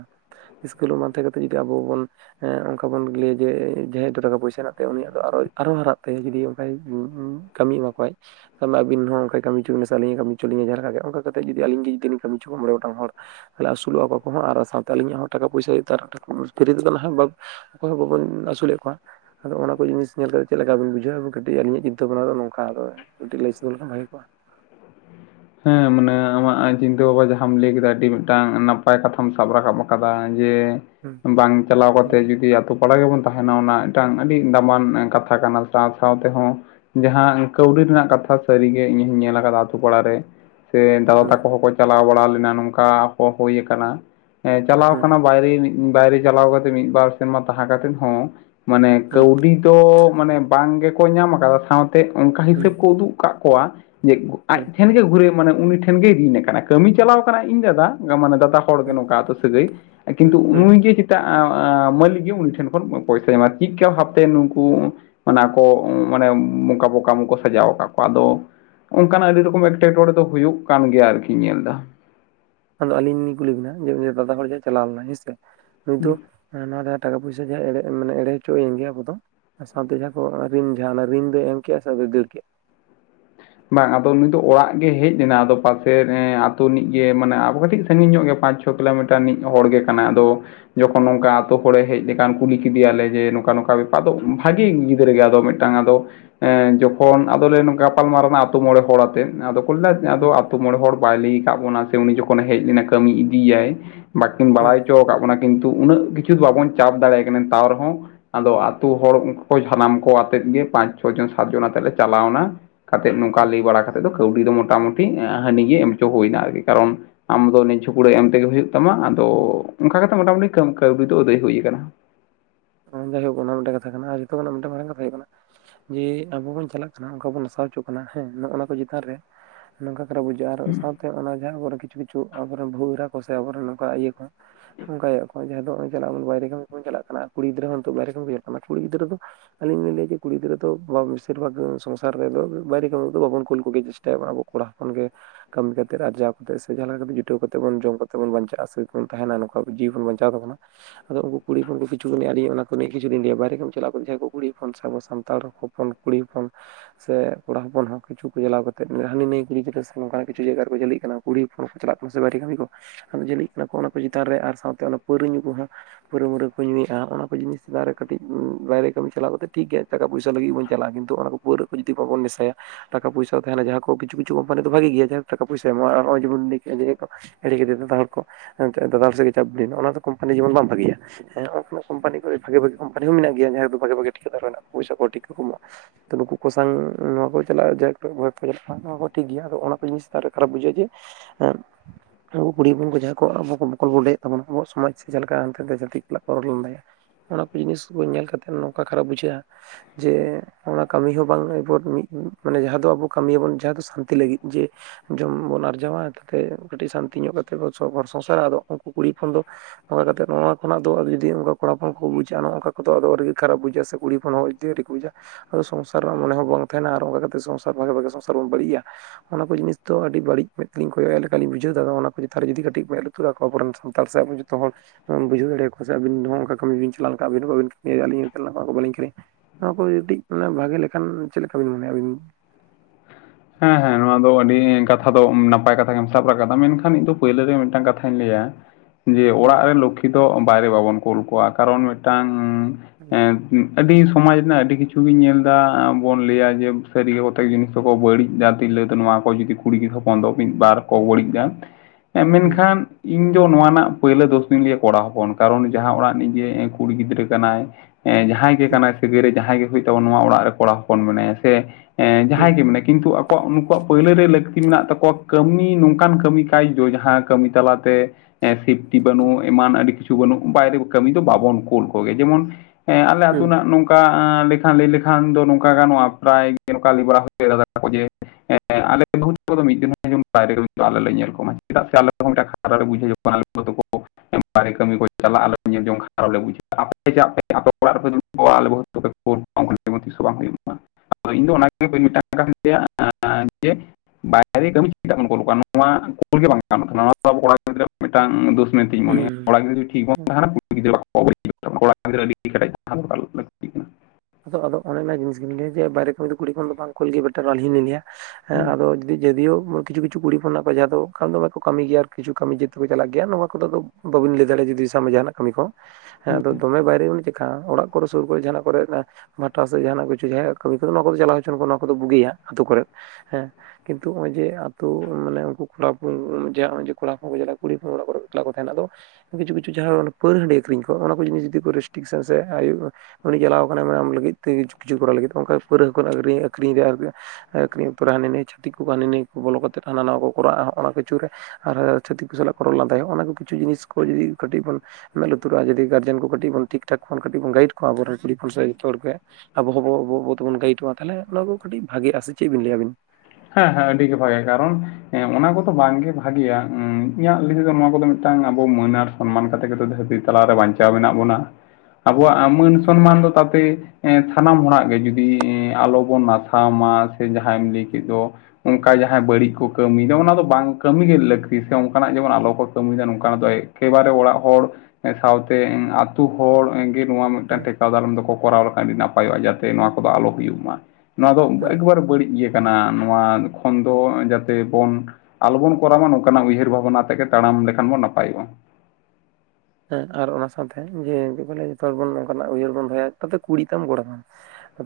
ᱥᱤᱥᱠᱟᱹᱦᱩᱞᱩᱝ ᱵᱟᱝ ᱛᱟᱦᱮ ᱠᱟᱛᱮ ᱡᱩᱫᱤ ᱟᱵᱚ ᱵᱚᱱ ᱦᱮᱸ ᱚᱱᱠᱟ ᱵᱚᱱ ᱞᱟᱹᱭᱟ ᱡᱮ ᱡᱟᱦᱟᱸᱭᱟᱜ ᱫᱚ ᱴᱟᱠᱟ ᱯᱚᱭᱥᱟ ᱦᱮᱱᱟᱜ ᱛᱟᱭᱟ ᱩᱱᱤᱭᱟᱜ ᱫᱚ ᱟᱨᱚ ᱟᱨᱚ ᱦᱟᱨᱟᱜ ᱛᱟᱭᱟ ᱡᱩᱫᱤ ᱚᱱᱠᱟᱭ ᱩᱸ ᱩᱸ ᱠᱟᱹᱢᱤ ᱮᱢᱟ ᱠᱚᱣᱟᱭ᱾ ᱠᱷᱟᱱ ᱫᱚ ᱟᱵᱤᱱ ᱦᱚᱸ ᱚᱱᱠᱟᱭ ᱠᱟᱹᱢᱤ ᱦᱚᱪᱚ ᱵᱤᱱᱟ ᱥᱮ ᱟᱹᱞᱤᱧᱮ ᱠᱟᱹᱢᱤ ᱚᱪᱚ ᱞᱤᱧᱟᱹ ᱡᱟᱦᱟᱸ ᱞᱮᱠᱟᱜᱮ ᱚᱱᱠᱟ ᱠᱟᱛᱮᱫ ᱡᱩᱫᱤ ᱟᱹᱞᱤᱧ ᱜᱮ ᱡᱩᱫᱤ ᱞᱤᱧ ᱠᱟᱹᱢᱤ ᱦᱚᱪᱚ ᱠᱚᱣᱟ ᱢᱚᱬᱮ ᱜᱚᱴᱟᱝ ᱦᱚᱲ ᱛᱟᱞᱦᱮ ᱟᱹᱥᱩᱞᱚᱜ-ᱟ ᱠᱚ ᱟᱠᱚ ᱦᱚᱸ ᱟᱨ ᱥᱟᱶᱛᱮ ᱟᱹᱞᱤᱧᱟᱜ ᱦᱚᱸ ᱴᱟᱠᱟ ᱯᱚᱭᱥᱟ ᱦᱩᱭᱩᱜ ᱛᱮ [inaudible] ᱯᱷᱨᱤ ᱛᱮᱫᱚ ᱱᱟᱦᱟᱜ ᱵᱟ ᱚᱠᱚᱭ ᱦᱚᱸ ᱵᱟᱵᱚᱱ ᱟᱹᱥᱩᱞᱮᱫ ᱠᱚᱣᱟ ᱟᱫᱚ ᱚᱱᱟ ᱠᱚ ᱡᱤᱱᱤᱥ ᱧᱮᱞ ᱠᱟᱛᱮᱫ ᱪᱮᱫ ᱞᱮᱠᱟᱵᱤᱱ ᱵᱩᱡᱷᱟᱹᱣᱟ ᱠᱟᱹᱴᱤᱡ ᱟᱹᱞᱤᱧᱟᱜ ᱪᱤᱱᱛᱟᱹ ᱵᱷᱟᱵᱱᱟ ᱫᱚ ᱱᱚ ᱠᱟ ᱟᱫᱚ ᱠᱟᱹᱴᱤᱡ ᱞᱟᱹᱭ ᱥᱚᱫᱚᱨ ᱞᱮᱠᱷᱟᱱ ᱵᱷᱟᱹᱜᱮ ᱠᱚᱜᱼᱟ᱾ ᱦᱮᱸ ᱢᱟᱱᱮ ᱟᱢᱟᱜ ᱪᱤᱱᱛᱟᱹ ᱵᱟᱵᱟ ᱡᱟᱦᱟᱢ ᱞᱟᱹᱭ ᱠᱮᱫᱟ ᱟᱹᱰᱤ ᱢᱤᱫᱴᱟᱝ ᱱᱟᱯᱟᱭ ᱠᱟᱛᱷᱟᱢ ᱥᱟᱵ ᱨᱟᱠᱟᱵ ᱟᱠᱟᱫᱟ ᱡᱮ ᱦᱩᱸ ᱵᱟᱝ ᱪᱟᱞᱟᱣ ᱠᱟᱛᱮ ᱡᱩᱫᱤ ᱟᱛᱳ ᱯᱟᱲᱟ ᱜᱮᱵᱚᱱ ᱛᱟᱦᱮᱱᱟ ᱚᱱᱟ ᱢᱤᱫᱴᱟᱝ ᱟᱹᱰᱤ ᱫᱟᱢᱟᱱ ᱮᱸ ᱠᱟᱛᱷᱟ ᱠᱟᱱᱟ ᱥᱟᱶ ᱥᱟᱶ ᱛᱮᱦᱚᱸ ᱡᱟᱦᱟᱸ ᱠᱟᱹᱣᱰᱤ ᱨᱮᱱᱟᱜ ᱠᱟᱛᱷᱟ ᱥᱟᱹᱨᱤᱜᱮ ᱤᱧ ᱦᱩᱧ ᱧᱮᱞ ᱟᱠᱟᱫᱟ ᱟᱹᱛᱩ ᱯᱟᱲᱟᱨᱮ᱾ ᱥᱮ ᱫᱟᱫᱟ ᱦᱩᱸ ᱛᱟᱠᱚ ᱦᱚᱸᱠᱚ ᱪᱟᱞᱟᱣ ᱵᱟᱲᱟ ᱞᱮᱱᱟ ᱱᱚᱝᱠᱟ ᱦᱚᱸ ᱦᱩᱭ ᱠᱟᱱᱟ᱾ ᱮᱸ ᱪᱟᱞᱟᱣ ᱦᱩᱸ ᱠᱟᱱᱟ ᱵᱟᱭᱨᱮ ᱢᱤᱫ ᱵᱟᱭᱨᱮ ᱪᱟᱞᱟᱣ ᱠᱟᱛᱮ ᱢᱤᱫ ᱵᱟᱨ ᱥᱮᱨᱢᱟ ᱛᱟᱦᱮᱸ ᱠᱟᱛᱮᱫ ᱦᱚᱸ, ᱢᱟᱱᱮ ᱦᱩᱸ ᱠᱟᱹᱣᱰᱤ ᱫᱚ ᱢᱟᱱᱮ ᱵᱟᱝ ᱜᱮᱠᱚ ᱧᱟᱢ ᱟᱠᱟᱫᱟ ᱥᱟᱶᱛᱮ ᱚᱱᱠᱟ ᱦᱩᱸ ᱦᱤᱥᱟᱹᱵ ᱠᱚ ᱩᱫᱩᱜ ᱠᱟᱜ ᱠᱚᱣᱟ ᱡᱮ, ᱟᱡ ᱦᱩᱸ ᱴᱷᱮᱱ ᱜᱮ ᱜᱷᱩᱨᱮ ᱢᱟᱱᱮ ᱩᱱᱤ ᱴᱷᱮᱱ ᱜᱮᱭ ᱨᱤᱱ ᱟᱠᱟᱱᱟ, ᱠᱟᱹᱢᱤ ᱪᱟᱞᱟᱣ ᱠᱟᱱᱟᱭ ᱤᱧ ᱫᱟᱫᱟ, ᱢᱟᱱᱮ ᱫᱟᱫᱟ ᱦ ᱦᱚᱲ ᱜᱮ ᱦᱩᱸ ᱱᱚᱝᱠᱟ ᱟᱹᱛᱩ ᱥᱟᱹᱜᱟᱹᱭ, ᱠᱤᱱᱛᱩ ᱦᱩᱸ ᱦᱩᱸ ᱩᱱᱩᱭ ᱜᱮ ᱡ ᱟᱣ ᱟᱣ ᱢᱟᱹᱞᱤᱠ ᱜᱮ ᱩᱱᱤ ᱴᱷᱮᱱ ᱠᱷᱚᱱ ᱯᱚᱭᱥᱟᱭ ᱧᱟᱢᱟ ᱪᱤᱼᱠᱟ ᱵᱷᱟᱵᱛᱮ ᱱᱩᱠᱩ ᱢᱟᱱᱮ ᱟᱠᱚ ᱩᱻ ᱢᱟᱱᱮ ᱚᱱᱠᱟ ᱵᱚᱸᱠᱟ ᱢᱚᱠᱚ ᱥᱟᱡᱟᱣ ᱟᱠᱟᱫ ᱠᱚᱣᱟ ᱟᱫᱚ ᱚᱱᱠᱟᱱᱟᱜ ᱟᱹᱰᱤ ᱨᱚᱠᱚᱢ ᱮᱸᱴᱠᱮᱴᱚᱲᱮ ᱫᱚ ᱦᱩᱭᱩᱜ ᱠᱟᱱ ᱜᱮᱭᱟ, ᱟᱨᱠᱤ ᱧᱮᱞ ᱫᱟ᱾ ᱟᱫᱚ ᱟᱹᱞᱤᱧ ᱞᱤᱧ ᱠᱩᱞᱤ ᱵᱤᱱᱟ, ᱡᱮ ᱩᱱᱤ ᱫᱟᱫᱟ ᱦᱚᱲ ᱜᱮ ᱪᱟᱞᱟᱣ ᱞᱮᱱᱟ ᱦᱮᱸᱥᱮ, ᱱᱩᱭ ᱫᱚ ᱱᱚᱣᱟ ᱡᱟᱦᱟᱸ ᱴᱟᱠᱟ ᱯᱚᱭᱥᱟ ᱡᱟᱦᱟᱸ ᱮᱲᱮ ᱢᱟᱱᱮ ᱮᱲᱮ ᱦᱚᱪᱚᱭᱮᱱ ᱜᱮ ᱟᱵᱚ ᱫᱚ, ᱥᱟᱶᱛᱮ ᱡᱟᱦᱟᱸ ᱠᱚ ᱨᱤᱱ, ᱡᱟᱦᱟᱸ ᱚᱱᱮ ᱨᱤᱱ ᱫᱚᱭ ᱮᱢ ᱠᱮᱫᱮᱜᱼᱟ ᱥᱮ ᱟᱫᱚᱭ ᱫᱟᱹᱲ ᱠᱮᱼᱟ? ᱵᱟᱝ ᱟᱫᱚ ᱱᱩᱭ ᱫᱚ ᱚᱲᱟᱜ ᱜᱮ ᱦᱮᱡ ᱞᱮᱱᱟ, ᱟᱫᱚ ᱯᱟᱥᱮ ᱮ ᱟᱹᱛᱩ ᱨᱤᱱᱤᱡ ᱜᱮ ᱢᱟᱱᱮ ᱟᱵ ᱠᱟᱹᱴᱤᱡ ᱥᱟᱺᱜᱤᱧ ᱧᱚᱜ ᱜᱮ ᱯᱟᱸᱪ ᱪᱷᱚ ᱠᱤᱞᱳᱢᱤᱴᱟᱨ ᱨᱤᱱᱤᱡ ᱦᱚᱲ ᱜᱮ ᱠᱟᱱᱟᱭ ᱟᱫᱚ, ᱡᱚᱠᱷᱚᱱ ᱱᱚᱝᱠᱟ ᱟᱹᱛᱳ ᱠᱚᱲᱮ ᱦᱮᱡ ᱞᱮᱠᱟᱱ, ᱠᱩᱞᱤ ᱠᱤᱫᱤᱭᱟᱞᱮ ᱡᱮ ᱱᱚᱝᱠᱟ ᱱᱚᱝᱠᱟ ᱵᱮᱯᱟᱨ, ᱟᱫᱚ ᱵᱷᱟᱜᱤ ᱜᱤᱫᱽᱨᱟᱹ ᱜᱮ ᱟᱫᱚ ᱢᱮᱫ ᱴᱟᱝ ᱟᱫᱚ ᱮᱻ ᱡᱚᱠᱷᱚᱱ ᱟᱫᱚᱞᱮ ᱱᱚᱝᱠᱟ ᱯᱟᱞᱢᱟᱨᱟᱣ ᱟᱹᱛᱩ ᱢᱚᱬᱮ ᱦᱚᱲ ᱟᱛᱮ, ᱟᱫᱚ ᱠᱩ ᱞᱟᱹᱭ ᱫᱟ ᱟᱫ ᱦᱮᱸ ᱟᱹᱛᱩ ᱢᱚᱬᱮ ᱦᱚᱲ ᱵᱟᱭ ᱞᱟᱹᱭ ᱠᱟᱜ ᱵᱚᱱᱟ, ᱡᱮ ᱩᱱᱤ ᱡᱚᱠᱷᱚᱱ ᱮ ᱦᱮᱡ ᱞᱮᱱᱟ ᱠᱟᱹᱢᱤ ᱤᱫᱤᱭᱟᱭ, ᱵᱟᱠᱤᱱ ᱵᱟᱲᱟᱭ ᱪᱚᱣ ᱠᱟᱜ ᱵᱚᱱᱟ ᱠᱤᱱᱛᱩ ᱩᱱᱟᱹᱜ ᱠᱤᱪᱷᱩ ᱫᱚ ᱵᱟᱵᱚᱱ ᱪᱟᱯ ᱫᱟᱲᱮᱭᱟᱭ ᱠᱟᱱᱟ, ᱛᱟᱣ ᱨᱮᱦᱚᱸ ᱟᱫᱚ ᱟᱹᱛᱩ ᱦᱚᱲ ᱚᱱᱠᱚ ᱥᱟᱱᱟᱢ ᱠᱚ ᱣᱟᱛᱮᱫ ᱜᱮ, ᱯᱟᱸᱪ ᱪᱷᱚ ᱡᱚᱱ ᱥᱟᱛ ᱡᱚᱱ ᱟᱛᱮᱫ ᱞᱮ ᱪᱟᱞᱟᱣᱱᱟ, ᱠᱟᱛᱮᱫ ᱱᱚᱝᱠᱟ ᱦᱮᱸ ᱞᱟᱹᱭ ᱵᱟᱲᱟ ᱠᱟᱛᱮᱫ ᱫᱚ ᱠᱟᱹᱣᱰᱤ ᱫᱚ, ᱢᱚᱴᱟᱢᱩᱴᱤ ᱦᱟᱹᱱᱤ ᱜᱮ ᱮᱢ ᱦᱚᱪᱚ ᱦᱩᱭᱱᱟ, ᱟᱨᱠᱤ ᱠᱟᱨᱚᱱ ᱟᱢ ᱫᱚ ᱱᱤᱪᱷᱩᱠᱩᱲᱟᱹᱭ ᱮᱢ ᱛᱮᱜᱮ ᱦᱩᱭᱩᱜ ᱛᱟᱢᱟ, ᱟᱫᱚ ᱚᱱᱠᱟ ᱠᱟᱛᱮᱜ ᱢᱚᱴᱟᱢᱩᱴᱤ ᱠᱟᱹᱣᱰᱤ ᱫᱚ ᱟᱹᱫᱟᱹᱭ ᱦᱩᱭ ᱠᱟᱱᱟ᱾ ᱡᱟᱭ ᱦᱳᱠ ᱚᱱᱟ ᱢᱤᱫᱴᱟᱜ ᱠᱟᱛᱷᱟ ᱠᱟᱱᱟ, ᱟᱨ ᱡᱚᱛᱚ ᱠᱷᱚᱱᱟᱜ ᱢᱤᱫᱴᱟᱝ ᱢᱟᱨᱟᱝ ᱠᱟᱛᱷᱟ ᱦᱳᱭᱳᱜ ᱠᱟᱱᱟ ᱡᱮ ᱟᱵᱚ ᱵᱚᱱ ᱪᱟᱞᱟᱜ ᱠᱟᱱᱟ, ᱚᱱᱠᱟ ᱵᱚᱱ ᱱᱟᱥᱟᱣ ᱦᱚᱪᱚᱜ ᱠᱟᱱᱟ ᱦᱮᱸ, ᱱᱚᱜ ᱱᱚᱣᱟ ᱠᱚ ᱪᱮᱛᱟᱱ ᱨᱮ ᱱᱚᱝᱠᱟ ᱠᱟᱱᱟ ᱵᱩᱡᱩ ᱟᱨ ᱥᱟᱶᱛᱮ ᱚᱱᱟ ᱡᱟᱦᱟᱸ ᱟᱵᱚ ᱨᱮᱱ ᱠᱤᱪᱷᱩ ᱠᱤᱪᱷᱩ ᱟᱵᱚᱨᱮᱱ ᱵᱟᱦᱩ ᱮᱨᱟ ᱠᱚ, ᱥᱮ ᱟᱵᱚᱨᱮᱱ ᱱᱚᱝᱠᱟ ᱤᱭᱟᱹ ᱠᱚ ᱝᱠᱟᱭᱚᱜ ᱠᱚ ᱡᱟᱦᱟᱸ ᱫᱚ ᱦᱚᱸᱜᱚᱭ ᱪᱟᱞᱟᱜ ᱵᱚᱱ ᱵᱟᱭᱨᱮ ᱠᱟᱹᱢᱤ ᱵᱚᱱ ᱪᱟᱞᱟᱜ ᱠᱟᱱᱟ, ᱠᱩᱲᱤ ᱜᱤᱫᱽᱨᱟᱹ ᱦᱚᱸ ᱱᱤᱛᱚᱜ ᱵᱟᱭᱨᱮ ᱠᱟᱹᱢᱤ ᱠᱚ ᱪᱟᱞᱟᱜ ᱠᱟᱱᱟ ᱠᱩᱲᱤ ᱜᱤᱫᱽᱨᱟᱹ ᱫᱚ ᱟᱞᱤᱧ ᱞᱤᱧ ᱞᱟᱹᱭᱟ ᱡᱮ, ᱠᱩᱲᱤ ᱜᱤᱫᱽᱨᱟᱹ ᱫᱚ ᱵᱟ ᱵᱮᱥᱤᱨ ᱵᱷᱟᱜᱽ ᱥᱚᱝᱥᱟᱨ ᱨᱮᱫᱚ ᱵᱟᱭᱨᱮ ᱠᱟᱹᱢᱤ ᱫᱚ ᱵᱟᱵᱚᱱ ᱠᱩᱞ ᱠᱚᱜᱮ ᱪᱮᱥᱴᱟᱭᱟ ᱟᱵᱚ᱾ ᱠᱚᱲᱟ ᱦᱚᱯᱚᱱ ᱜᱮ, ᱠᱟᱹᱢᱤ ᱠᱟ ᱠᱟᱛᱮᱫ ᱟᱨᱡᱟᱣ ᱠᱟᱛᱮᱫ, ᱥᱮ ᱡᱟᱦᱟᱸ ᱞᱮᱠᱟ ᱠᱟᱛᱮᱫ ᱡᱩᱴᱟᱹᱣ ᱠᱟᱛᱮᱜ ᱵᱚᱱ ᱡᱚᱢ ᱠᱟᱛᱮᱜ ᱵᱚᱱ ᱵᱟᱧᱪᱟᱜᱼᱟ, ᱥᱮ ᱵᱚᱱ ᱛᱟᱦᱮᱱᱟ ᱱᱚᱝᱠᱟ ᱡᱤᱣᱤ ᱵᱚᱱ ᱵᱟᱧᱪᱟᱣ ᱛᱟᱵᱚᱱᱟ᱾ ᱟᱫᱚ ᱩᱱᱠᱩ ᱠᱩᱲᱤ ᱦᱚᱯᱚᱱ [unintelligible] ᱠᱤᱪᱷᱩ ᱚᱱᱟ ᱠᱚ ᱱᱤᱭᱮ ᱠᱤᱪᱷᱩ ᱞᱤᱧ ᱞᱟᱹᱭᱟ ᱵᱟᱭᱨᱮ ᱠᱟᱹᱢᱤ ᱪᱟᱞᱟᱣ ᱠᱟᱛᱮ ᱡᱟᱦᱟᱸᱭ ᱠᱚ ᱠᱩᱲᱤ ᱦᱚᱯᱚᱱ, ᱟᱵᱚ ᱥᱟᱱᱛᱟᱲ ᱦᱚᱯᱚᱱ ᱠᱩᱲᱤ ᱦᱚᱯᱚᱱ, ᱥᱮ ᱠᱚᱲᱟ ᱦᱚᱯᱚᱱ ᱦᱚᱸ ᱠᱤᱪᱷᱩ ᱠᱚ ᱪᱟᱞᱟᱣ ᱠᱟᱛᱮᱜ, ᱦᱟᱱᱤ ᱱᱟᱭ ᱠᱩᱲᱤ ᱜᱤᱫᱽᱨᱟᱹ ᱥᱮ ᱱᱚᱝᱠᱟ ᱠᱤᱪᱷᱩ ᱡᱟᱭᱜᱟ ᱨᱮ ᱠᱚ ᱡᱷᱟᱹᱞᱤᱜ ᱠᱟᱱᱟ᱾ ᱠᱩᱲᱤ ᱦᱚᱯᱚᱱ ᱠᱚ ᱪᱟᱞᱟᱜ ᱠᱟᱱᱟ ᱥᱮ, ᱵᱟᱭᱨᱮ ᱠᱟᱹᱢᱤ ᱠᱚ, ᱟᱫᱚ ᱡᱷᱟᱹᱞᱤᱜ ᱠᱟᱱᱟ ᱠᱚ ᱚᱱᱟ ᱠᱚ ᱪᱮᱛᱟᱱ ᱨᱮ ᱟᱨ ᱥᱟᱶᱛᱮ ᱚᱱᱟ ᱯᱟᱹᱣᱨᱟᱹ ᱧᱩ ᱠᱚᱦᱚᱸ [unintelligible] ᱠᱚ ᱧᱩᱭᱮᱜᱼᱟ ᱚᱱᱟ ᱠᱚ ᱡᱤᱱᱤᱥ ᱪᱮᱛᱟᱱ ᱨᱮ ᱠᱟᱹᱴᱤᱡ, ᱵᱟᱭᱨᱮ ᱠᱟᱹᱢᱤ ᱪᱟᱞᱟᱣ ᱠᱟᱛᱮ ᱴᱷᱤᱠ ᱜᱮᱭᱟ ᱴᱟᱠᱟ ᱯᱚᱭᱥᱟ ᱞᱟᱹᱜᱤᱫ ᱵᱚᱱ ᱪᱟᱞᱟᱜ-ᱟ, ᱠᱤᱱᱛᱩ ᱚᱱᱟ ᱠᱚ ᱯᱟᱹᱣᱨᱟᱹ ᱠᱚ ᱡᱩᱫᱤ ᱵᱟᱵᱚᱱ ᱱᱮᱥᱟᱭᱟ, ᱴᱟᱠᱟ ᱯᱩᱭᱥᱟᱹ ᱛᱟᱦᱮᱱᱟ ᱡᱟᱦᱟᱸ ᱠᱚ ᱠᱩᱪᱷᱩ ᱠᱤᱪᱷᱩ ᱠᱚᱢᱟᱱᱤ ᱫᱚ ᱵᱷᱟᱜᱤ ᱜᱤᱭᱟ, ᱡᱟᱦᱟᱸ ᱴᱟᱠᱟ ᱯᱚᱭᱥᱟᱭ ᱮᱢᱚᱜ ᱟᱨ ᱱᱚᱜ-ᱚᱭ ᱡᱮᱵᱚᱱ ᱞᱟᱹᱭ ᱠᱮᱫ ᱡᱮ ᱮᱲᱮ ᱜᱮ ᱫᱟᱫᱟ ᱦᱚᱲ ᱠᱚ ᱫᱟᱫᱟ ᱦᱚᱲ ᱥᱮᱫ ᱜᱮ ᱪᱟᱯ ᱱᱟ, ᱚᱱᱟ ᱫᱚ ᱠᱳᱢᱯᱟᱱᱤ ᱡᱮᱢᱚᱱ ᱵᱟᱝ ᱵᱷᱟᱹᱜᱮᱭᱟ᱾ ᱦᱮᱸ ᱚᱱᱠᱟᱱᱟᱜ ᱠᱳᱢᱯᱟᱱᱤ ᱠᱚ ᱵᱷᱟᱜᱤ ᱵᱷᱟᱜᱤ ᱠᱚᱢᱯᱟᱱᱤ ᱦᱚᱸ ᱢᱤᱱᱟᱜ ᱜᱮᱭᱟ, ᱡᱟᱦᱟᱸ ᱫᱚ ᱵᱷᱟᱜᱤ ᱵᱷᱟᱜᱤ ᱴᱤᱠᱟᱹ ᱫᱟᱨ ᱢᱮᱱᱟᱜ ᱠᱚᱣᱟ ᱯᱚᱭᱥᱟ ᱠᱚ ᱴᱤᱠᱷᱟᱹ ᱠᱚ ᱮᱢᱚᱜ-ᱟ᱾ ᱛᱳ ᱱᱩᱠᱩ ᱠᱚ ᱥᱟᱝ ᱱᱚᱣᱟ ᱠᱚ ᱪᱟᱞᱟᱜ-ᱟ ᱡᱟᱦᱟᱸᱟᱭ ᱠᱚᱨᱮ ᱵᱷᱚᱭ ᱠᱚ ᱪᱟᱞᱟᱜ-ᱟ, ᱱᱚᱣᱟ ᱠᱚ ᱴᱷᱤᱠ ᱜᱮᱭᱟ, ᱟᱫᱚ ᱚᱱᱟ ᱠᱚ ᱡᱤᱱᱤᱥ ᱪᱮᱛᱟᱱ ᱨᱮ ᱠᱷᱟᱨᱯ ᱵᱩᱡᱷᱟᱹᱜ-ᱟ ᱡᱮ ᱮ ᱟᱵᱚ ᱠᱩᱲᱤ ᱦᱚᱯᱚᱱ ᱠᱚ ᱡᱟᱦᱟᱸ ᱠᱚ, ᱟᱵᱚᱠᱚ ᱵᱚᱠᱚᱞ ᱵᱟᱰᱮ ᱮᱫ ᱛᱟᱵᱚᱱᱟ ᱟᱵᱚᱣᱟᱜ ᱥᱚᱢᱟᱡ, ᱥᱮ ᱪᱮ ᱞᱮᱠᱟ ᱦᱟᱱᱛᱮ [unintelligible] ᱥᱟᱞᱟᱜ ᱠᱚ ᱨᱚᱲ ᱞᱟᱸᱫᱟᱭᱟ, ᱚᱱᱟ ᱠᱚ ᱡᱤᱱᱤᱥ ᱠᱚ ᱧᱮᱞ ᱠᱟ ᱠᱟᱛᱮᱫ, ᱱᱚᱝᱠᱟ ᱠᱷᱟᱨᱟᱯ ᱵᱩᱡᱷᱟᱹᱜ-ᱟ ᱡᱮ, ᱚᱱᱟ ᱠᱟᱹᱢᱤ ᱦᱚᱸ ᱵᱟᱝ ᱮᱨᱯᱚᱨ ᱢᱤᱫ ᱢᱤ ᱢᱟᱱᱮ ᱡᱟᱦᱟᱸ ᱫᱚ, ᱟᱵ ᱠᱟᱹᱢᱤᱭᱟ ᱵᱚᱱ ᱡᱟᱦᱟ ᱫᱚ ᱥᱟᱱᱛᱤ ᱞᱟᱹᱜᱤᱫ ᱡᱮ, ᱡᱚᱢ ᱵᱚᱱ ᱟᱨᱡᱟᱣᱟ ᱛᱮ ᱛᱮ ᱠᱟᱹᱴᱤᱡ ᱥᱟᱱᱛᱤ ᱧᱚᱜ ᱠᱟᱛᱮᱫ ᱵᱚᱱ ᱜᱷᱚᱨ ᱥᱚᱝᱥᱟᱨᱟ, ᱟᱫᱚ ᱩᱱᱠᱩ ᱠᱩᱲᱤ ᱦᱚᱯᱚᱱ ᱫᱚ [inaudible] ᱠᱟᱛᱮᱜ ᱱᱚᱣᱟ ᱠᱷᱚᱱᱟᱜ ᱟᱫᱚ ᱡᱩᱫᱤ ᱚᱱᱠᱟ ᱠᱚᱲᱟ ᱦᱚᱯᱚᱱ ᱠᱚ ᱵᱩᱡ-ᱟ, ᱱᱚᱝᱠᱟ ᱠᱚᱫᱚ ᱟᱹᱰᱤ ᱠᱷᱟᱨᱟᱯ ᱵᱩᱡᱷᱟᱹᱜ ᱟᱥᱮ ᱠᱩᱲᱤ ᱦᱚᱯᱚᱱ ᱦᱳᱭ ᱛᱮ ᱟᱹᱣᱨᱤ ᱠᱚ ᱵᱩᱡᱟ᱾ ᱟᱫᱚ ᱥᱚᱝᱥᱟᱨ ᱨᱮ ᱢᱚᱱᱮ ᱦᱚᱸ ᱵᱟᱝ ᱛᱟᱦᱮᱱᱟ, ᱟᱨ ᱚᱱᱠᱟ ᱠᱟᱛᱮ ᱥᱚᱝᱥᱟᱨ ᱵᱷᱟᱜᱮ ᱵᱷᱟᱜᱮ ᱥᱚᱝᱥᱟᱨ ᱵᱚᱱ ᱵᱟᱹᱲᱤᱡᱜ-ᱟ᱾ ᱚᱱᱟ ᱠᱚ ᱡᱤᱱᱤᱥ ᱫᱚ ᱟᱹᱰᱤ ᱵᱟᱹᱲᱤᱡ, ᱢᱮᱫ ᱛᱮᱞᱤᱧ ᱠᱚᱭᱚᱜ ᱮᱜ ᱞᱮᱠᱟᱞᱤᱧ ᱵᱩᱡᱷᱟᱹᱣᱫᱟ, ᱟᱫᱚ ᱚᱱᱟ ᱠᱚ ᱪᱮᱛᱟᱱ ᱨᱮ ᱡᱚᱫᱤ ᱠᱟᱹᱴᱤᱡ ᱢᱮᱫ ᱞᱩ [inaudible] ᱟᱵᱚᱨᱮᱱ ᱥᱟᱱᱛᱟᱲ ᱥᱮ ᱟᱵᱚ ᱡᱚᱛᱚ ᱦᱚᱲ ᱵᱩᱡᱷᱟᱹᱣ ᱫᱟᱲᱮ ᱟᱠᱚ ᱯᱟᱥᱮᱜ ᱟᱵᱤᱱ ᱫᱚ ᱦᱟᱸᱜ ᱚᱱᱠᱟ ᱠᱟᱹᱢᱤ ᱵᱤᱱ ᱪᱟᱞᱟ ᱞᱮᱱᱠᱷᱟᱡ ᱟᱹᱵᱤᱱ ᱦᱚᱸ ᱵᱟᱵᱤᱱ ᱠᱤᱧ ᱟᱹᱞᱤᱧ ᱠᱷᱮᱞ [unintelligible] ᱱᱚᱣᱟ ᱠᱚ ᱠᱟᱹᱴᱤᱡᱽ ᱢᱟᱱᱮ ᱵᱷᱟᱜᱮ ᱞᱮᱠᱷᱟᱱ ᱪᱮᱫ ᱞᱮᱠᱟ ᱵᱤᱱ ᱢᱚᱱᱮᱭᱟ ᱟᱹᱵᱤᱱ᱾ ᱦᱮᱸ ᱦᱮᱸ ᱱᱚᱣᱟ ᱫᱚ ᱟᱹᱰᱤ ᱠᱟᱛᱷᱟ ᱫᱚ ᱱᱟᱯᱟᱭ ᱠᱟᱛᱷᱟ ᱜᱮᱢ ᱥᱟᱵᱽ ᱨᱟᱠᱟᱫᱟ ᱢᱮᱱᱠᱷᱟᱱ ᱤᱧ ᱫᱚ ᱯᱳᱭᱞᱳ ᱨᱮ ᱢᱤᱫᱴᱟᱝ ᱠᱟᱛᱷᱟᱧ ᱞᱟᱹᱭᱟ᱾ [inaudible] ᱡᱮ ᱚᱲᱟᱜ ᱨᱮᱱ ᱞᱚᱠᱠᱷᱤ ᱫᱚ ᱵᱟᱭᱨᱮ ᱵᱟᱵᱚᱱ ᱠᱳᱞ ᱠᱚᱣᱟ ᱠᱟᱨᱚᱱ ᱢᱤᱫᱴᱟᱝ ᱦᱩᱸ ᱮᱸ ᱟᱹᱰᱤ ᱥᱚᱢᱟᱡᱽ ᱨᱮᱱᱟᱜ ᱟᱹᱰᱤ ᱠᱤᱪᱷᱩ ᱜᱤᱧ ᱧᱮᱞ ᱮᱫᱟ ᱵᱚᱱ ᱞᱟᱹᱭᱟ ᱡᱮ ᱥᱟᱹᱨᱤᱜᱮ ᱯᱚᱛᱮᱠ ᱡᱤᱱᱤᱥ ᱫᱚᱠᱚ ᱵᱟᱹᱲᱤᱡ ᱡᱟᱹᱛᱤ ᱞᱟᱹᱭ ᱛᱮ ᱱᱚᱣᱟ ᱠᱚ ᱡᱩᱫᱤ ᱠᱩᱲᱤ [inaudible] ᱦᱚᱯᱚᱱ ᱫᱚ, ᱢᱤᱫ ᱵᱟᱨ ᱠᱚ ᱵᱟᱹᱲᱤᱡ ᱜᱟᱱ ᱦᱩᱸ ᱢᱮᱱᱠᱷᱟᱱ ᱤᱧ ᱫᱚ ᱱᱚᱣᱟ ᱨᱮᱱᱟᱜ ᱯᱳᱭᱞᱳ ᱫᱳᱥ ᱫᱩᱧ ᱞᱟᱹᱭᱟ ᱠᱚᱲᱟ ᱦᱚᱯᱚᱱ, ᱠᱟᱨᱚᱱ ᱡᱟᱦᱟᱸ ᱚᱲᱟᱜ ᱨᱮᱱᱤᱡ ᱜᱮ ᱠᱩᱲᱤ ᱜᱤᱫᱽᱨᱟᱹ ᱠᱟᱱᱟᱭ᱾ ᱮᱸ ᱡᱟᱦᱟᱸᱭ ᱜᱮ ᱦᱩᱸ ᱠᱟᱱᱟᱭ ᱥᱟᱹᱜᱟᱹᱭ ᱨᱮ ᱡᱟᱦᱟᱸᱭ ᱜᱮ ᱦᱩᱭᱩᱜ ᱛᱟᱵᱚᱱ ᱱᱚᱣᱟ ᱚᱲᱟᱜ ᱨᱮ ᱠᱚᱲᱟ ᱦᱚᱸᱯᱚᱱ ᱢᱮᱱᱟᱭᱟ ᱥᱮ ᱮᱻ ᱦᱩᱸ ᱡᱟᱦᱟᱸᱭ ᱜᱮ ᱢᱮᱱ ᱠᱤᱱᱛᱩ ᱠᱚᱣᱟᱜ ᱱᱩᱠᱩᱣᱟᱜ ᱯᱳᱭᱞᱳ ᱨᱮ ᱞᱟᱹᱠᱛᱤ ᱢᱮᱱᱟᱜ ᱛᱟᱠᱚᱣᱟ ᱠᱟᱹᱢᱤ ᱱᱚᱝᱠᱟᱱ ᱠᱟᱹᱢᱤ ᱠᱟᱡ ᱡᱟᱦᱟᱸ ᱠᱟᱹᱢᱤ ᱛᱟᱞᱟᱛᱮ᱾ [inaudible] [inaudible] ᱵᱟᱹᱱᱩᱜ ᱮᱢᱟᱱ ᱟᱹᱰᱤ ᱠᱤᱪᱷᱩ ᱵᱟᱹᱱᱩᱜ ᱵᱟᱭᱨᱮ ᱠᱟᱹᱢᱤ ᱫᱚ ᱦᱩᱸ ᱵᱟᱵᱚᱱ ᱠᱳᱞ ᱠᱚᱜᱮ ᱡᱮᱢᱚᱱ ᱮ ᱟᱞᱮ ᱦᱩᱸ ᱟᱛᱳ ᱨᱮᱱᱟᱜ ᱱᱚᱝᱠᱟ ᱱᱚᱝᱠᱟ ᱞᱮᱠᱷᱟᱱ ᱞᱟᱹᱭ ᱞᱮᱠᱷᱟᱱ ᱫᱚ ᱱᱚᱝᱠᱟ ᱜᱟᱱᱚᱜ-ᱟ ᱯᱨᱟᱭ ᱜᱮ ᱱᱚᱝᱠᱟ ᱞᱟᱹᱭ ᱵᱟᱲᱟ ᱫᱟ ᱠᱚ ᱡᱮ᱾ [unintelligible] ᱪᱮᱫᱟᱜ ᱥᱮ ᱟᱞᱮ᱾ [unintelligible] ᱮ ᱵᱟᱭᱨᱮ ᱠᱟᱹᱢᱤ ᱠᱚ ᱪᱟᱞᱟᱜ ᱟᱞᱮ ᱧᱮᱞ ᱡᱚᱝ ᱠᱷᱟᱱ ᱠᱷᱟᱨᱟᱵᱽ ᱞᱮ ᱵᱩᱡᱷᱟᱹᱣᱟ [unintelligible] ᱠᱚᱣᱟ ᱟᱞᱮ ᱵᱟᱦᱩ ᱛᱟᱠᱚ ᱠᱳᱞ ᱠᱚᱢ [unintelligible] [unintelligible] ᱵᱟᱭᱨᱮ ᱠᱟᱹᱢᱤ ᱪᱮᱫᱟᱜ ᱵᱚᱱ ᱠᱳᱞ ᱠᱚᱣᱟ ᱱᱚᱣᱟ ᱠᱳᱩᱞᱜᱮ ᱵᱟᱝ ᱜᱟᱱᱚᱜ ᱱᱚᱣᱟ ᱫᱚ ᱟᱵᱚ ᱠᱚᱲᱟ ᱜᱤᱫᱽᱨᱟᱹ ᱢᱤᱫᱴᱟᱝ ᱢᱮᱱᱛᱤᱧ ᱢᱚᱱᱮᱭᱟ ᱦᱩᱸ ᱠᱚᱲᱟ ᱜᱤᱫᱽᱨᱟᱹ ᱴᱷᱤᱠ ᱵᱚᱱ ᱦᱩᱸ ᱛᱟᱦᱮᱸᱱᱟ ᱠᱩᱲᱤ ᱜᱤᱫᱽᱹᱲᱟ ᱜᱤᱫᱽᱨᱟᱹ ᱟᱹᱰᱤ ᱫᱚ [unintelligible] ᱟᱫᱚ ᱟᱫᱚ ᱚᱱᱮ ᱨᱮᱱᱟᱜ ᱡᱤᱱᱤᱥ ᱜᱮᱞᱤᱧ ᱞᱟᱹᱭᱟ ᱡᱮ ᱵᱟᱭᱨᱮ ᱠᱚᱢᱤ ᱫᱚ ᱠᱩᱲᱤ ᱦᱚᱯᱚᱱ ᱫᱚ ᱵᱟᱝ ᱠᱳᱞ ᱜᱮ ᱵᱮᱴᱟᱨ ᱟᱞᱤᱧ ᱦᱚᱸᱞᱤᱧ ᱞᱟᱹᱭᱟᱸ ᱦᱮᱸ ᱦᱩᱸ ᱟᱫᱚ ᱡᱳᱫᱤᱭᱳ ᱠᱤᱪᱷᱩ ᱠᱤᱪᱷᱩ ᱠᱩᱲᱤ ᱦᱚᱯᱚᱱ ᱢᱮᱱᱟᱜ ᱠᱚ ᱡᱟᱦᱟᱸ ᱫᱚ ᱠᱷᱟᱱ ᱫᱚᱢᱮ ᱠᱚ ᱠᱟᱹᱢᱤ ᱜᱮᱭᱟ ᱟᱨ ᱠᱤᱪᱷᱩ ᱠᱟᱹᱢᱤ ᱡᱮᱦᱮᱸᱛᱩ ᱠᱚ ᱪᱟᱞᱟᱜ ᱜᱮᱭᱟ ᱱᱚᱣᱟ ᱠᱚᱫᱚ᱾ ᱟᱫᱚ ᱵᱤᱱ ᱞᱟᱹᱭ ᱫᱟᱲᱮ-ᱟ ᱡᱩᱫᱤ ᱥᱟᱢ ᱢᱮ ᱡᱟᱦᱟᱱᱟᱜ ᱠᱟᱹᱢᱤ ᱠᱚ᱾ ᱦᱮᱸ ᱟᱫᱚ ᱫᱚᱢᱮ ᱵᱟᱭᱨᱮ ᱢᱟᱱᱮ ᱪᱮᱫᱠᱟ-ᱟ ᱚᱲᱟᱜ ᱠᱚᱨᱮ ᱥᱩᱨ ᱠᱚᱨᱮ ᱡᱟᱦᱟᱸᱱᱟᱜ ᱠᱚᱨᱮ ᱚᱱᱟ ᱵᱷᱟᱴᱟ ᱥᱮ ᱡᱟᱦᱟᱱᱟᱜ ᱠᱤᱪᱷᱩ ᱡᱟᱦᱟᱸᱭᱟᱜ ᱠᱟᱹᱢᱤ ᱠᱚ ᱱᱚᱣᱟ ᱠᱚᱫᱚ ᱪᱟᱞᱟᱣ ᱦᱚᱪᱚᱱ ᱠᱚ ᱱᱚᱣᱟ ᱠᱚᱫᱚ ᱵᱩᱜᱤᱭᱟ ᱟᱹᱛᱩ ᱠᱚᱨᱮᱜ ᱦᱮᱸ᱾ ᱠᱤᱱᱛᱩ ᱱᱚᱜ-ᱚᱭ ᱡᱮ ᱟᱹᱛᱩ ᱢᱟᱱᱮ ᱩᱱᱠᱩ ᱠᱚᱲᱟ ᱦᱚᱯᱚᱱ ᱡᱮ ᱠᱚᱲᱟ ᱦᱚᱯᱚᱱ ᱠᱚ ᱪᱟ ᱠᱟᱱᱟ ᱠᱩᱲᱤ ᱦᱚᱯᱚᱱ ᱚᱲᱟᱜ ᱠᱚᱨᱮ ᱮᱠᱞᱟ ᱠᱚ ᱛᱟᱦᱮᱸᱱᱟ ᱟᱫᱚ ᱠᱤᱪᱷᱩ ᱠᱤᱪᱷᱩ ᱡᱟᱦᱟᱸ ᱯᱟᱹᱨᱩᱣᱟᱹ ᱦᱟᱺᱰᱤ ᱟᱹᱠᱷᱨᱤᱧ ᱠᱚ ᱚᱱᱟ ᱠᱚ ᱡᱤᱱᱤᱥ ᱡᱩᱫᱤ ᱠᱚ ᱨᱮᱥᱴᱨᱤᱠᱥᱟ ᱥᱮ ᱟᱭᱩ ᱩᱱᱤ ᱪᱟᱞᱟᱣ [unintelligible] ᱞᱟᱹᱜᱤᱫ ᱛᱮ ᱠᱤᱪᱷᱩ ᱠᱤᱪᱷᱩ ᱠᱚᱨᱟᱣ ᱞᱟᱹᱜᱤᱫ ᱚᱱᱠᱟ ᱯᱟᱹᱣᱨᱟᱹ ᱠᱚ ᱟᱣᱨᱤ ᱟᱹᱠᱷᱨᱤᱧ ᱨᱮ ᱟᱨᱠᱤ᱾ ᱟᱹᱠᱷᱨᱤᱧ ᱛᱚᱨᱟ ᱦᱟᱹᱱᱤ ᱱᱟᱹᱭ ᱪᱷᱟᱹᱛᱤᱠ ᱠᱚ ᱦᱟᱹᱱᱤ ᱱᱟᱹᱭ ᱠᱚ ᱵᱚᱞᱚ ᱠᱟᱛᱮᱜ ᱦᱟᱱᱟ ᱱᱟᱣᱟ ᱠᱚᱨᱟᱣᱟᱜ-ᱟ ᱚᱱᱟ ᱠᱤᱪᱷᱩ ᱨᱮ ᱟᱨ ᱪᱷᱟᱹᱛᱤᱠ ᱠᱚ ᱥᱟᱞᱟᱜ ᱠᱚ ᱨᱚᱲ ᱞᱟᱸᱱᱫᱟᱭᱟ ᱚᱱᱟ ᱠᱚ ᱠᱤᱪᱷᱩ ᱡᱤᱱᱤᱥ ᱠᱚ ᱡᱩᱫᱤ ᱠᱟᱹᱴᱤᱡ ᱵᱚᱱ ᱢᱮᱫᱽ ᱞᱩᱛᱩᱨᱟᱜ-ᱟ ᱡᱩᱫᱤ ᱜᱟᱨᱡᱮᱱ ᱠᱚ ᱠᱟᱹᱴᱤᱡᱽ ᱴᱷᱤᱠ ᱴᱷᱟᱠ ᱠᱟᱹᱴᱤᱡ ᱵᱚᱱ ᱜᱟᱭᱤᱰ ᱠᱚᱣᱟ ᱟᱵᱚᱨᱮᱱ ᱠᱩᱲᱤ᱾ ᱥᱮ ᱡᱷᱛᱚ ᱦᱚᱲᱜ ᱜᱮ ᱟᱵᱚ ᱦᱚᱸ ᱵᱚ ᱟᱵᱚ ᱟᱵᱚ ᱛᱮᱵᱚᱱ ᱜᱟᱭᱤᱰᱚᱜ-ᱟ ᱛᱟᱦᱚᱸᱞᱮ ᱚᱱᱟ ᱠᱚ ᱠᱟᱹᱴᱤᱡ ᱵᱷᱟᱜᱮᱜ-ᱟ ᱥᱮ ᱪᱮᱫ ᱵᱤᱱ ᱞᱟᱹᱭᱟ ᱵᱤᱱ᱾ ᱦᱮᱸ ᱦᱮᱸ ᱟᱹᱰᱤ ᱜᱮ ᱵᱷᱟᱜᱮ ᱠᱟᱨᱚᱱ, ᱦᱮᱸ ᱚᱱᱟ ᱠᱚᱫᱚ ᱵᱟᱝᱜᱮ ᱵᱷᱟᱜᱮᱭᱟ ᱤᱧᱟᱹᱜ ᱞᱟᱹᱭ ᱛᱮᱫᱚ ᱱᱚᱣᱟ ᱠᱚᱫᱚ ᱢᱤᱫᱴᱟᱝ ᱟᱵᱚ ᱢᱟᱹᱱᱟ ᱥᱚᱱᱢᱟᱱ ᱠᱟᱛᱮ ᱜᱮ ᱛᱚ ᱫᱷᱟᱹᱨᱛᱤ ᱛᱟᱞᱟᱨᱮ ᱵᱟᱸᱧᱪᱟᱣ ᱢᱮᱱᱟᱜ ᱵᱚᱱᱟ᱾ [inaudible] ᱟᱵᱚᱣᱟᱜ-ᱟ ᱢᱟᱹᱱ ᱦᱩᱸ ᱥᱚᱱᱢᱟᱱ ᱫᱚ ᱛᱟᱛᱮ, ᱮ ᱥᱟᱱᱟᱢ ᱦᱚᱲᱟᱜ ᱜᱮ ᱡᱩᱫᱤ ᱟᱞᱚᱵᱚᱱ ᱱᱟᱛᱷᱟ ᱢᱟ ᱥᱮ ᱡᱟᱦᱟᱸᱭ ᱫᱚ ᱩᱱᱠᱩ [unintelligible] ᱚᱱᱠᱟ ᱡᱟᱦᱟᱸᱭ ᱵᱟᱹᱲᱤᱡ ᱠᱚ ᱠᱟᱹᱢᱤᱭᱮᱫᱟ ᱚᱱᱟ ᱫᱚ ᱵᱟᱝ ᱠᱟᱹᱢᱤ ᱜᱮ ᱞᱟᱹᱠᱛᱤ ᱥᱮ ᱚᱱᱠᱟᱱᱟᱜ ᱡᱮᱢᱚᱱ ᱟᱞᱚ ᱠᱚ ᱠᱟᱹᱢᱤᱭᱮᱫᱟ ᱱᱚᱝᱠᱟᱱᱟᱜ ᱫᱚ ᱮᱠᱮᱵᱟᱨᱮ ᱚᱲᱟᱜ ᱦᱚᱲ ᱮ ᱥᱟᱶᱛᱮ ᱮ ᱟᱛᱩ ᱦᱚᱲ ᱜᱮ ᱱᱚᱣᱟ ᱢᱤᱫᱴᱟᱱ ᱦᱩᱸ ᱦᱮᱸ ᱴᱮᱠᱟᱣ ᱫᱟᱨᱟᱢ ᱫᱚᱠᱚ ᱠᱚᱨᱟᱣ ᱞᱮᱠᱷᱟᱱ ᱟᱹᱰᱤ ᱱᱟᱯᱟᱭᱚᱜ-ᱟ ᱡᱟᱛᱮ ᱱᱚᱣᱟ ᱠᱚᱫᱚ ᱟᱞᱚ ᱦᱩᱭᱩᱜ ᱢᱟ᱾ ᱱᱚᱣᱟ ᱫᱚ ᱦᱮᱸ ᱮᱠᱵᱟᱨ ᱵᱟᱹᱲᱤᱡ ᱤᱭᱟᱹ ᱠᱟᱱᱟ ᱱᱚᱣᱟ ᱠᱷᱚᱱ ᱫᱚ ᱡᱟᱛᱮ ᱵᱚᱱ ᱟᱞᱚᱵᱚᱱ ᱠᱚᱨᱣᱟ ᱱᱚᱝᱠᱟᱱ ᱟᱜ ᱩᱭᱦᱟᱹᱨ ᱵᱷᱟᱵᱽᱱᱟ ᱛᱮᱜᱮ ᱛᱟᱲᱟᱢ ᱞᱮᱠᱷᱟᱱ ᱵᱚᱱ ᱱᱟᱯᱟᱭᱚᱜᱼᱟ᱾ ᱦᱮᱸ ᱟᱨ ᱚᱱᱟ ᱥᱟᱶᱛᱮ ᱡᱮ ᱡᱚᱛᱚ ᱱᱚᱝᱠᱟᱱ ᱟᱜ ᱩᱭᱦᱟᱹᱨ ᱵᱚᱱ ᱫᱚᱦᱚᱭᱟ ᱠᱩᱲᱤ ᱛᱟᱢ ᱠᱚᱲᱟ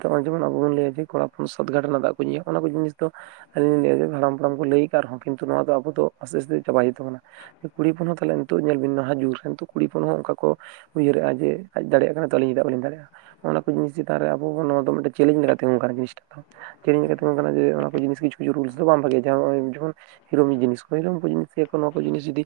ᱛᱟᱢ ᱟᱫᱚᱜ ᱡᱮᱢᱚᱱ ᱟᱵᱚᱱ ᱞᱟᱹᱭᱟ ᱡᱮ ᱠᱚᱲᱟ ᱦᱚᱯᱚᱱ ᱥᱟᱛ ᱜᱷᱟᱴ ᱨᱮᱱᱟᱜ ᱫᱟᱜ ᱠᱚ ᱧᱩᱭᱟ, ᱚᱱᱟ ᱠᱚ ᱡᱤᱱᱤᱥ ᱫᱚ ᱟᱞᱤ ᱞᱤᱧ ᱦᱟᱲᱟᱢ ᱯᱟᱲᱟᱢ ᱠᱚ ᱞᱟᱹᱭ ᱟᱠᱟᱫ ᱨᱮᱦᱚᱸ, ᱠᱤᱱᱛᱩ ᱱᱚᱣᱟ ᱫᱚ ᱟᱵᱚ ᱫᱚ ᱟᱥᱛᱮ ᱟᱥᱛᱮ ᱪᱟᱵᱟ ᱦᱩᱭᱩᱜ ᱛᱟᱵᱚᱱᱟ ᱛᱟᱵᱚᱱᱟ ᱠᱩᱲᱤ ᱦᱚᱯᱚᱱ ᱦᱚᱸ ᱛᱟᱦᱚᱞᱮ ᱱᱤᱛᱚᱜ ᱧᱮᱞ ᱵᱤᱱ ᱱᱟᱦᱟᱜ ᱡᱩᱜᱽ ᱨᱮ ᱠᱩᱲᱤᱯᱚᱱ ᱦᱚᱸ ᱚᱱᱠᱟ ᱠᱚ ᱩᱭᱦᱟᱹᱨᱮᱜᱼᱟ᱾ ᱡᱮ ᱟᱡᱽ ᱫᱟᱲᱭᱟᱜ ᱠᱟᱱᱟ ᱛᱚ ᱟᱹᱞᱤᱧ ᱪᱮᱫᱟᱜ ᱵᱟᱹᱞᱤᱧ ᱫᱟᱲᱮᱭᱟᱜᱼᱟ ᱱᱚᱣᱟ ᱠᱚ ᱡᱤᱱᱤᱥ ᱪᱮᱛᱟᱱ ᱨᱮ ᱟᱵᱚ ᱦᱚᱱᱟᱠᱚ ᱱᱚᱣᱟ ᱫᱚ ᱢᱤᱫᱮᱱ ᱪᱮᱞᱮᱡᱽ ᱞᱮᱠᱟ [unintelligible] ᱛᱤᱸᱜᱩ ᱠᱟᱱᱟ ᱡᱤᱥᱴᱟ ᱫᱚ᱾ ᱪᱮᱞᱮᱧᱤᱧ ᱞᱮᱠᱟ ᱛᱤᱜᱩᱱ ᱠᱟᱱᱟ ᱡᱮ ᱚᱱᱟ ᱠᱚ ᱡᱤᱱᱤᱥ ᱠᱤᱪᱷᱩ ᱠᱤᱪᱷᱩ ᱨᱩᱞᱥ ᱫᱚ ᱵᱟᱝ ᱵᱷᱟᱜᱮᱭᱟ ᱡᱮᱢᱚᱱ ᱦᱤᱨᱳᱢ ᱡᱤᱱᱤᱥ ᱠᱚ᱾ ᱦᱤᱨᱳᱚᱢ ᱠᱚᱣᱟ ᱡᱤᱱᱤᱥ ᱱᱚᱣᱟ ᱠᱚ᱾ ᱡᱤᱱᱤᱥ ᱡᱩᱫᱤ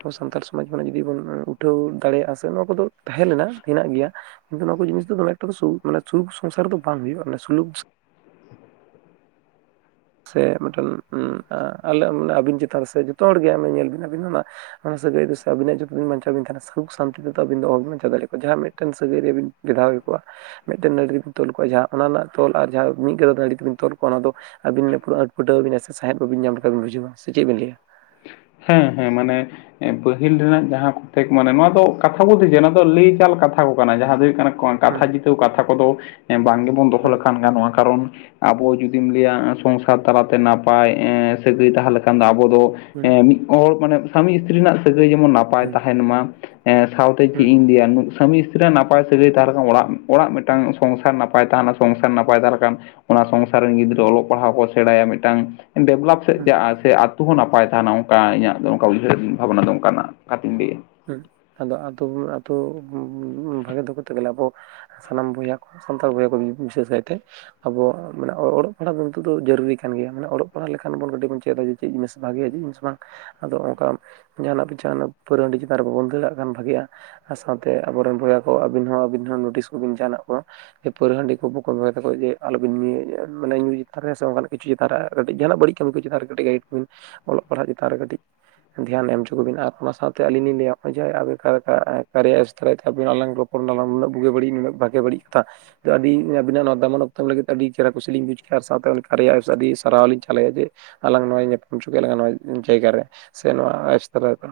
ᱟᱵᱚ ᱥᱟᱱᱛᱟᱲ ᱥᱚᱢᱟᱡᱽ ᱡᱩᱫᱤ ᱵᱚᱱ ᱩᱴᱷᱟᱹᱣ ᱫᱟᱲᱮᱭᱟᱜᱼᱟ᱾ ᱥᱮ ᱱᱚᱣᱟ ᱠᱚᱫᱚ ᱛᱟᱦᱮᱸ ᱞᱮᱱᱟ ᱦᱮᱱᱟᱜ ᱜᱮᱭᱟ᱾ ᱠᱤᱱᱛᱩ ᱱᱚᱣᱟ ᱠᱚ ᱡᱤᱱᱤᱥ ᱫᱚ ᱫᱚᱢᱮ ᱮᱠᱴᱟ ᱫᱚ ᱢᱟᱱᱮ ᱥᱩᱞᱩᱠ ᱥᱚᱝᱥᱟᱨ ᱫᱚ ᱵᱟᱝ ᱦᱩᱭᱩᱜᱼᱟ᱾ ᱥᱩᱞᱩᱠ [inaudible] ᱥᱮ ᱢᱤᱫᱴᱮᱱ ᱩᱸ ᱟᱸ ᱟᱞᱮᱟᱱᱮ ᱟᱹᱵᱤᱱ ᱪᱮᱛᱟᱱ ᱥᱮ ᱡᱚᱛᱚ ᱦᱚᱲᱜᱮ ᱧᱮᱞ ᱵᱤᱱ ᱟᱹᱵᱤᱱ ᱚᱱᱟ ᱚᱱᱟ ᱥᱟᱹᱭᱤᱱ ᱫᱚ ᱟᱵᱤᱱᱟᱜ ᱡᱚᱠᱚᱱ ᱥᱩᱠ ᱥᱟᱱᱛᱤ ᱛᱮᱫᱚ ᱥᱵᱤᱱ ᱫᱚ ᱚᱦᱤᱱ ᱵᱟᱧᱪᱟ ᱫᱟᱲᱮᱭᱟᱜ ᱠᱚᱣᱟ ᱡᱟᱦᱟᱸ ᱢᱤᱫᱴᱮᱱ ᱥᱟᱹᱜᱟᱹᱭ ᱨᱮᱵᱤᱱ ᱵᱷᱮᱫᱷᱟᱣᱮᱫ ᱠᱚᱣᱟ ᱢᱤᱫᱴᱮᱱ ᱱᱟᱹᱲᱤ ᱛᱮᱵᱮᱱ ᱛᱚᱞ ᱠᱚᱣᱟ ᱡᱟᱦᱟᱸ ᱚᱱᱟ ᱨᱮᱱᱟᱜ ᱛᱚᱞ ᱟᱨ ᱡᱟᱦᱟᱸ ᱢᱤᱫ ᱜᱟᱫᱟ ᱱᱟᱲᱤ ᱛᱮᱵᱮᱱ ᱛᱚᱞ ᱠᱚᱣᱟ ᱚᱱᱟ ᱫᱚ᱾ ᱟᱹᱵᱤᱱ ᱯᱩᱨᱟᱹ [unintelligible] ᱯᱟᱹᱴᱟᱹᱣᱵᱤ ᱥᱮᱸᱫ ᱵᱟᱵᱤᱱ ᱧᱟᱢ ᱞᱮᱟᱱ ᱵᱤᱱ ᱵᱩᱡᱷᱟᱹ ᱥᱮ ᱪᱮᱫ ᱵᱤᱱ ᱞᱭᱟ ᱦᱮᱸ ᱦᱮᱸ ᱢᱟᱱᱮ? ᱯᱟᱹᱦᱤᱞ ᱨᱮᱱᱟᱜ ᱡᱟᱦᱟᱸ ᱠᱚᱛᱮᱠ ᱢᱟᱱᱮ ᱱᱚᱣᱟ ᱫᱚ ᱠᱟᱛᱷᱟ ᱫᱤᱡᱟ ᱱᱚᱣᱟ ᱫᱚ ᱞᱟᱹᱭ ᱪᱟᱞ ᱠᱟᱛᱷᱟ ᱠᱚ ᱠᱟᱱᱟ ᱡᱟᱦᱟᱸ ᱫᱚ ᱦᱩᱭᱩᱜ ᱠᱟᱱᱟ ᱦᱩᱸ ᱠᱟᱛᱷᱟ ᱡᱤᱛᱟᱹᱣ ᱠᱟᱛᱷᱟ ᱠᱚᱫᱚ ᱵᱟᱝ ᱜᱮᱵᱚᱱ ᱫᱚᱦᱚ ᱦᱩᱸ ᱞᱮᱠᱷᱟᱱ ᱜᱟᱱᱚᱜᱼᱟ᱾ ᱠᱟᱨᱚᱱ ᱟᱵᱚ ᱡᱩᱫᱤᱢ ᱞᱟᱹᱭᱟ ᱥᱚᱝᱥᱟᱨ ᱛᱟᱞᱟᱛᱮ ᱱᱟᱯᱟᱭ ᱮᱸ ᱥᱟᱹᱜᱟᱹᱭ ᱛᱟᱦᱚᱞᱮ ᱠᱷᱟᱱ ᱫᱚ ᱟᱵᱚ ᱫᱚ᱾ ᱦᱩᱸ ᱮᱸ ᱢᱤᱫ ᱦᱚ ᱢᱟᱱᱮ ᱥᱟᱢᱤ ᱤᱥᱛᱤᱨᱤ ᱨᱮᱱᱟᱜ ᱥᱟᱹᱜᱟᱹᱭ ᱡᱮᱢᱚᱱ ᱱᱟᱯᱟᱭ ᱱᱟᱯᱟᱭ ᱦᱩᱸ ᱛᱟᱦᱮᱱ ᱢᱟ ᱥᱟᱶᱛᱮ ᱪᱤᱫ ᱦᱩᱸ ᱤᱧ ᱞᱟᱹᱭᱟ ᱥᱟᱢᱤ ᱱᱟᱯᱟᱭ ᱥᱟᱹᱜᱟᱹᱭ ᱛᱟᱦᱮᱸᱞᱮᱠᱷᱟ ᱚᱲᱟᱜ ᱚᱲᱟᱜ ᱢᱤᱫᱴᱟᱝ ᱥᱚᱝᱥᱟᱨ ᱱᱟᱯᱟᱭ ᱛᱟᱦᱮᱱᱟ᱾ ᱥᱚᱝᱥᱟᱨ ᱱᱟᱯᱟᱭ ᱛᱟᱦᱚᱞᱮ ᱠᱷᱟᱱ ᱚᱱᱟ ᱥᱚᱝᱥᱟᱨ ᱨᱮᱱ ᱜᱤᱫᱽᱨᱟᱹ ᱚᱞᱚᱜ ᱯᱟᱲᱦᱟᱣ ᱠᱚ ᱥᱮᱬᱟᱭᱟ ᱢᱤᱫᱴᱟᱝ ᱰᱮᱵᱷᱞᱚᱯ ᱥᱮᱫ ᱦᱩᱸ ᱪᱟᱜ ᱥᱮ ᱟᱛᱦ ᱦᱚᱸ ᱱᱟᱯᱟᱭ ᱛᱟᱦᱮᱱᱟ᱾ ᱚᱝᱠᱟ ᱤᱧᱟᱹᱜ ᱫᱚ ᱚᱱᱠᱟ ᱩᱭᱦᱟᱹᱨ ᱵᱷᱟᱵᱽᱱᱟ ᱫᱚ ᱚᱱᱠᱟᱱᱟᱜ ᱠᱟᱛᱷᱟᱧ ᱞᱟᱹᱭᱟ᱾ ᱦᱩᱸ ᱟᱫ ᱟᱫ ᱟᱫ ᱵᱷᱟᱜᱮ ᱫᱚ ᱠᱟᱛᱮ ᱜᱮᱞᱮ ᱟᱵᱳ ᱥᱟᱱᱟᱢ ᱵᱚᱭᱦᱟ ᱠᱚ ᱥᱟᱱᱛᱟᱲ ᱵᱚᱭᱦᱟ ᱠᱚ ᱵᱤᱥᱮᱥᱟᱭ ᱛᱮ᱾ ᱟᱵᱚ ᱢᱟᱱᱮ ᱚᱲᱚᱜ ᱯᱟᱲᱦᱟᱜ ᱫᱚ ᱱᱤᱛᱚᱜ ᱫᱚ ᱡᱟᱹᱨᱩᱨᱤ ᱠᱟᱱ ᱜᱮᱭᱟ᱾ ᱢᱟᱱᱮ ᱚᱲᱚᱜ ᱯᱟᱲᱦᱟᱜ ᱞᱮᱠᱷᱟᱱ ᱵᱚᱱ ᱠᱟᱹᱴᱤᱡ ᱵᱚᱱ ᱪᱮᱫᱟ ᱪᱮᱫ ᱡᱤᱱᱤᱥ ᱵᱷᱟᱜᱮᱭᱟ ᱪᱮᱫ ᱡᱤᱱᱤᱥ ᱵᱟᱝ᱾ ᱟᱫᱚ ᱚᱱᱠᱟ ᱡᱟᱦᱱᱟᱜ ᱯᱮᱪᱷᱟᱱ ᱯ ᱫᱟᱨ ᱵᱟᱵᱚᱱ ᱫᱟᱹᱲᱟᱜ ᱠᱷᱟᱱ, ᱵᱷᱟᱜᱤᱼᱟ᱾ ᱟᱨ ᱥᱟᱶᱛᱮ ᱟᱵᱚᱨᱮᱱ ᱵᱚᱭᱦᱟ ᱠᱚ ᱟᱵᱤᱱ ᱦᱚᱸ ᱟᱵᱤᱱ ᱦᱚᱸ ᱱᱳᱴᱤᱥ ᱠᱚᱵᱤᱱ ᱡᱟᱦᱱᱟᱜ ᱠᱚ᱾ ᱡᱮ ᱯᱟᱹᱨᱭᱟ. ᱦᱟᱺᱰᱤ ᱠᱚ ᱵᱟᱠᱚ ᱵᱚᱭᱦᱟ ᱛᱟᱠᱚᱣᱟ ᱡᱮ ᱟᱞᱚᱵᱤᱱ ᱧᱩᱭᱟ ᱢᱟᱱᱮ ᱧᱩ ᱪᱮᱛᱟᱱ ᱨᱮ ᱥᱮ ᱚᱜᱠᱟᱱᱟᱜ ᱠᱤᱪᱷᱩ ᱪᱮᱛᱟᱱ ᱨᱮ ᱠᱟᱹᱴᱤᱡ ᱡᱟᱦᱟᱱᱟᱜ ᱵᱟᱹᱲᱤᱡ ᱠᱟᱹᱢᱤ ᱠᱚ ᱪᱮᱛᱟᱱ ᱨᱮ ᱠᱟᱹ ᱜᱟᱭᱤᱰ ᱠᱚ ᱵᱤᱱ ᱚᱞᱚᱜ ᱯᱟᱲᱦᱟᱜ ᱪᱮᱛᱟᱱ ᱨᱮ ᱠᱟᱹᱴᱤᱡ ᱫᱷᱮᱭᱟᱱ ᱮᱢ ᱦᱚᱪᱚ ᱠᱚᱵᱤᱱ ᱟᱨ ᱚᱱᱟ ᱥᱟᱶᱛᱮ ᱟᱹᱞᱤᱧ ᱞᱤᱧ [unintelligible] ᱫᱟᱨᱟᱭ ᱛᱮ ᱮᱯᱥ ᱟᱞᱟᱝ ᱨᱚᱚᱲ ᱱᱟᱞᱟᱝ ᱩᱱᱟᱹᱜ ᱵᱩᱜᱤ ᱵᱟᱹᱲᱤᱡ ᱱᱩᱱᱟᱹᱜ ᱵᱷᱟᱜᱮ ᱵᱟᱹᱲᱤᱡ ᱠᱟᱛᱷᱟ᱾ ᱟᱹᱰᱤ ᱟᱵᱤᱱᱟᱜ ᱱᱚᱣᱟ ᱫᱟᱢᱟᱱ ᱚᱠᱛᱚ ᱮᱢ ᱞᱟᱹᱜᱤᱫ ᱟᱹᱰᱤ ᱪᱮᱦᱨᱟ ᱠᱩᱥᱤ ᱞᱤᱧ ᱵᱩᱡ ᱠᱮᱼᱟ᱾ ᱟᱨ ᱥᱟᱶᱛᱮ ᱩᱱᱤ ᱠᱟᱭᱨᱟ ᱮᱯᱥ ᱟᱹᱰᱤ ᱥᱟᱨᱦᱟᱣᱤᱧ ᱪᱟᱞᱮᱭᱟ ᱡᱮ ᱟᱞᱟᱝ ᱱᱚ ᱧᱟᱯᱟᱢ ᱚᱪᱚ ᱠᱮᱞᱟᱝ ᱱᱚᱣᱟ ᱡᱟᱭᱜᱟ ᱨᱮ ᱥᱮ ᱱᱚᱣᱟ ᱟᱥᱛᱟᱞ ᱨᱮ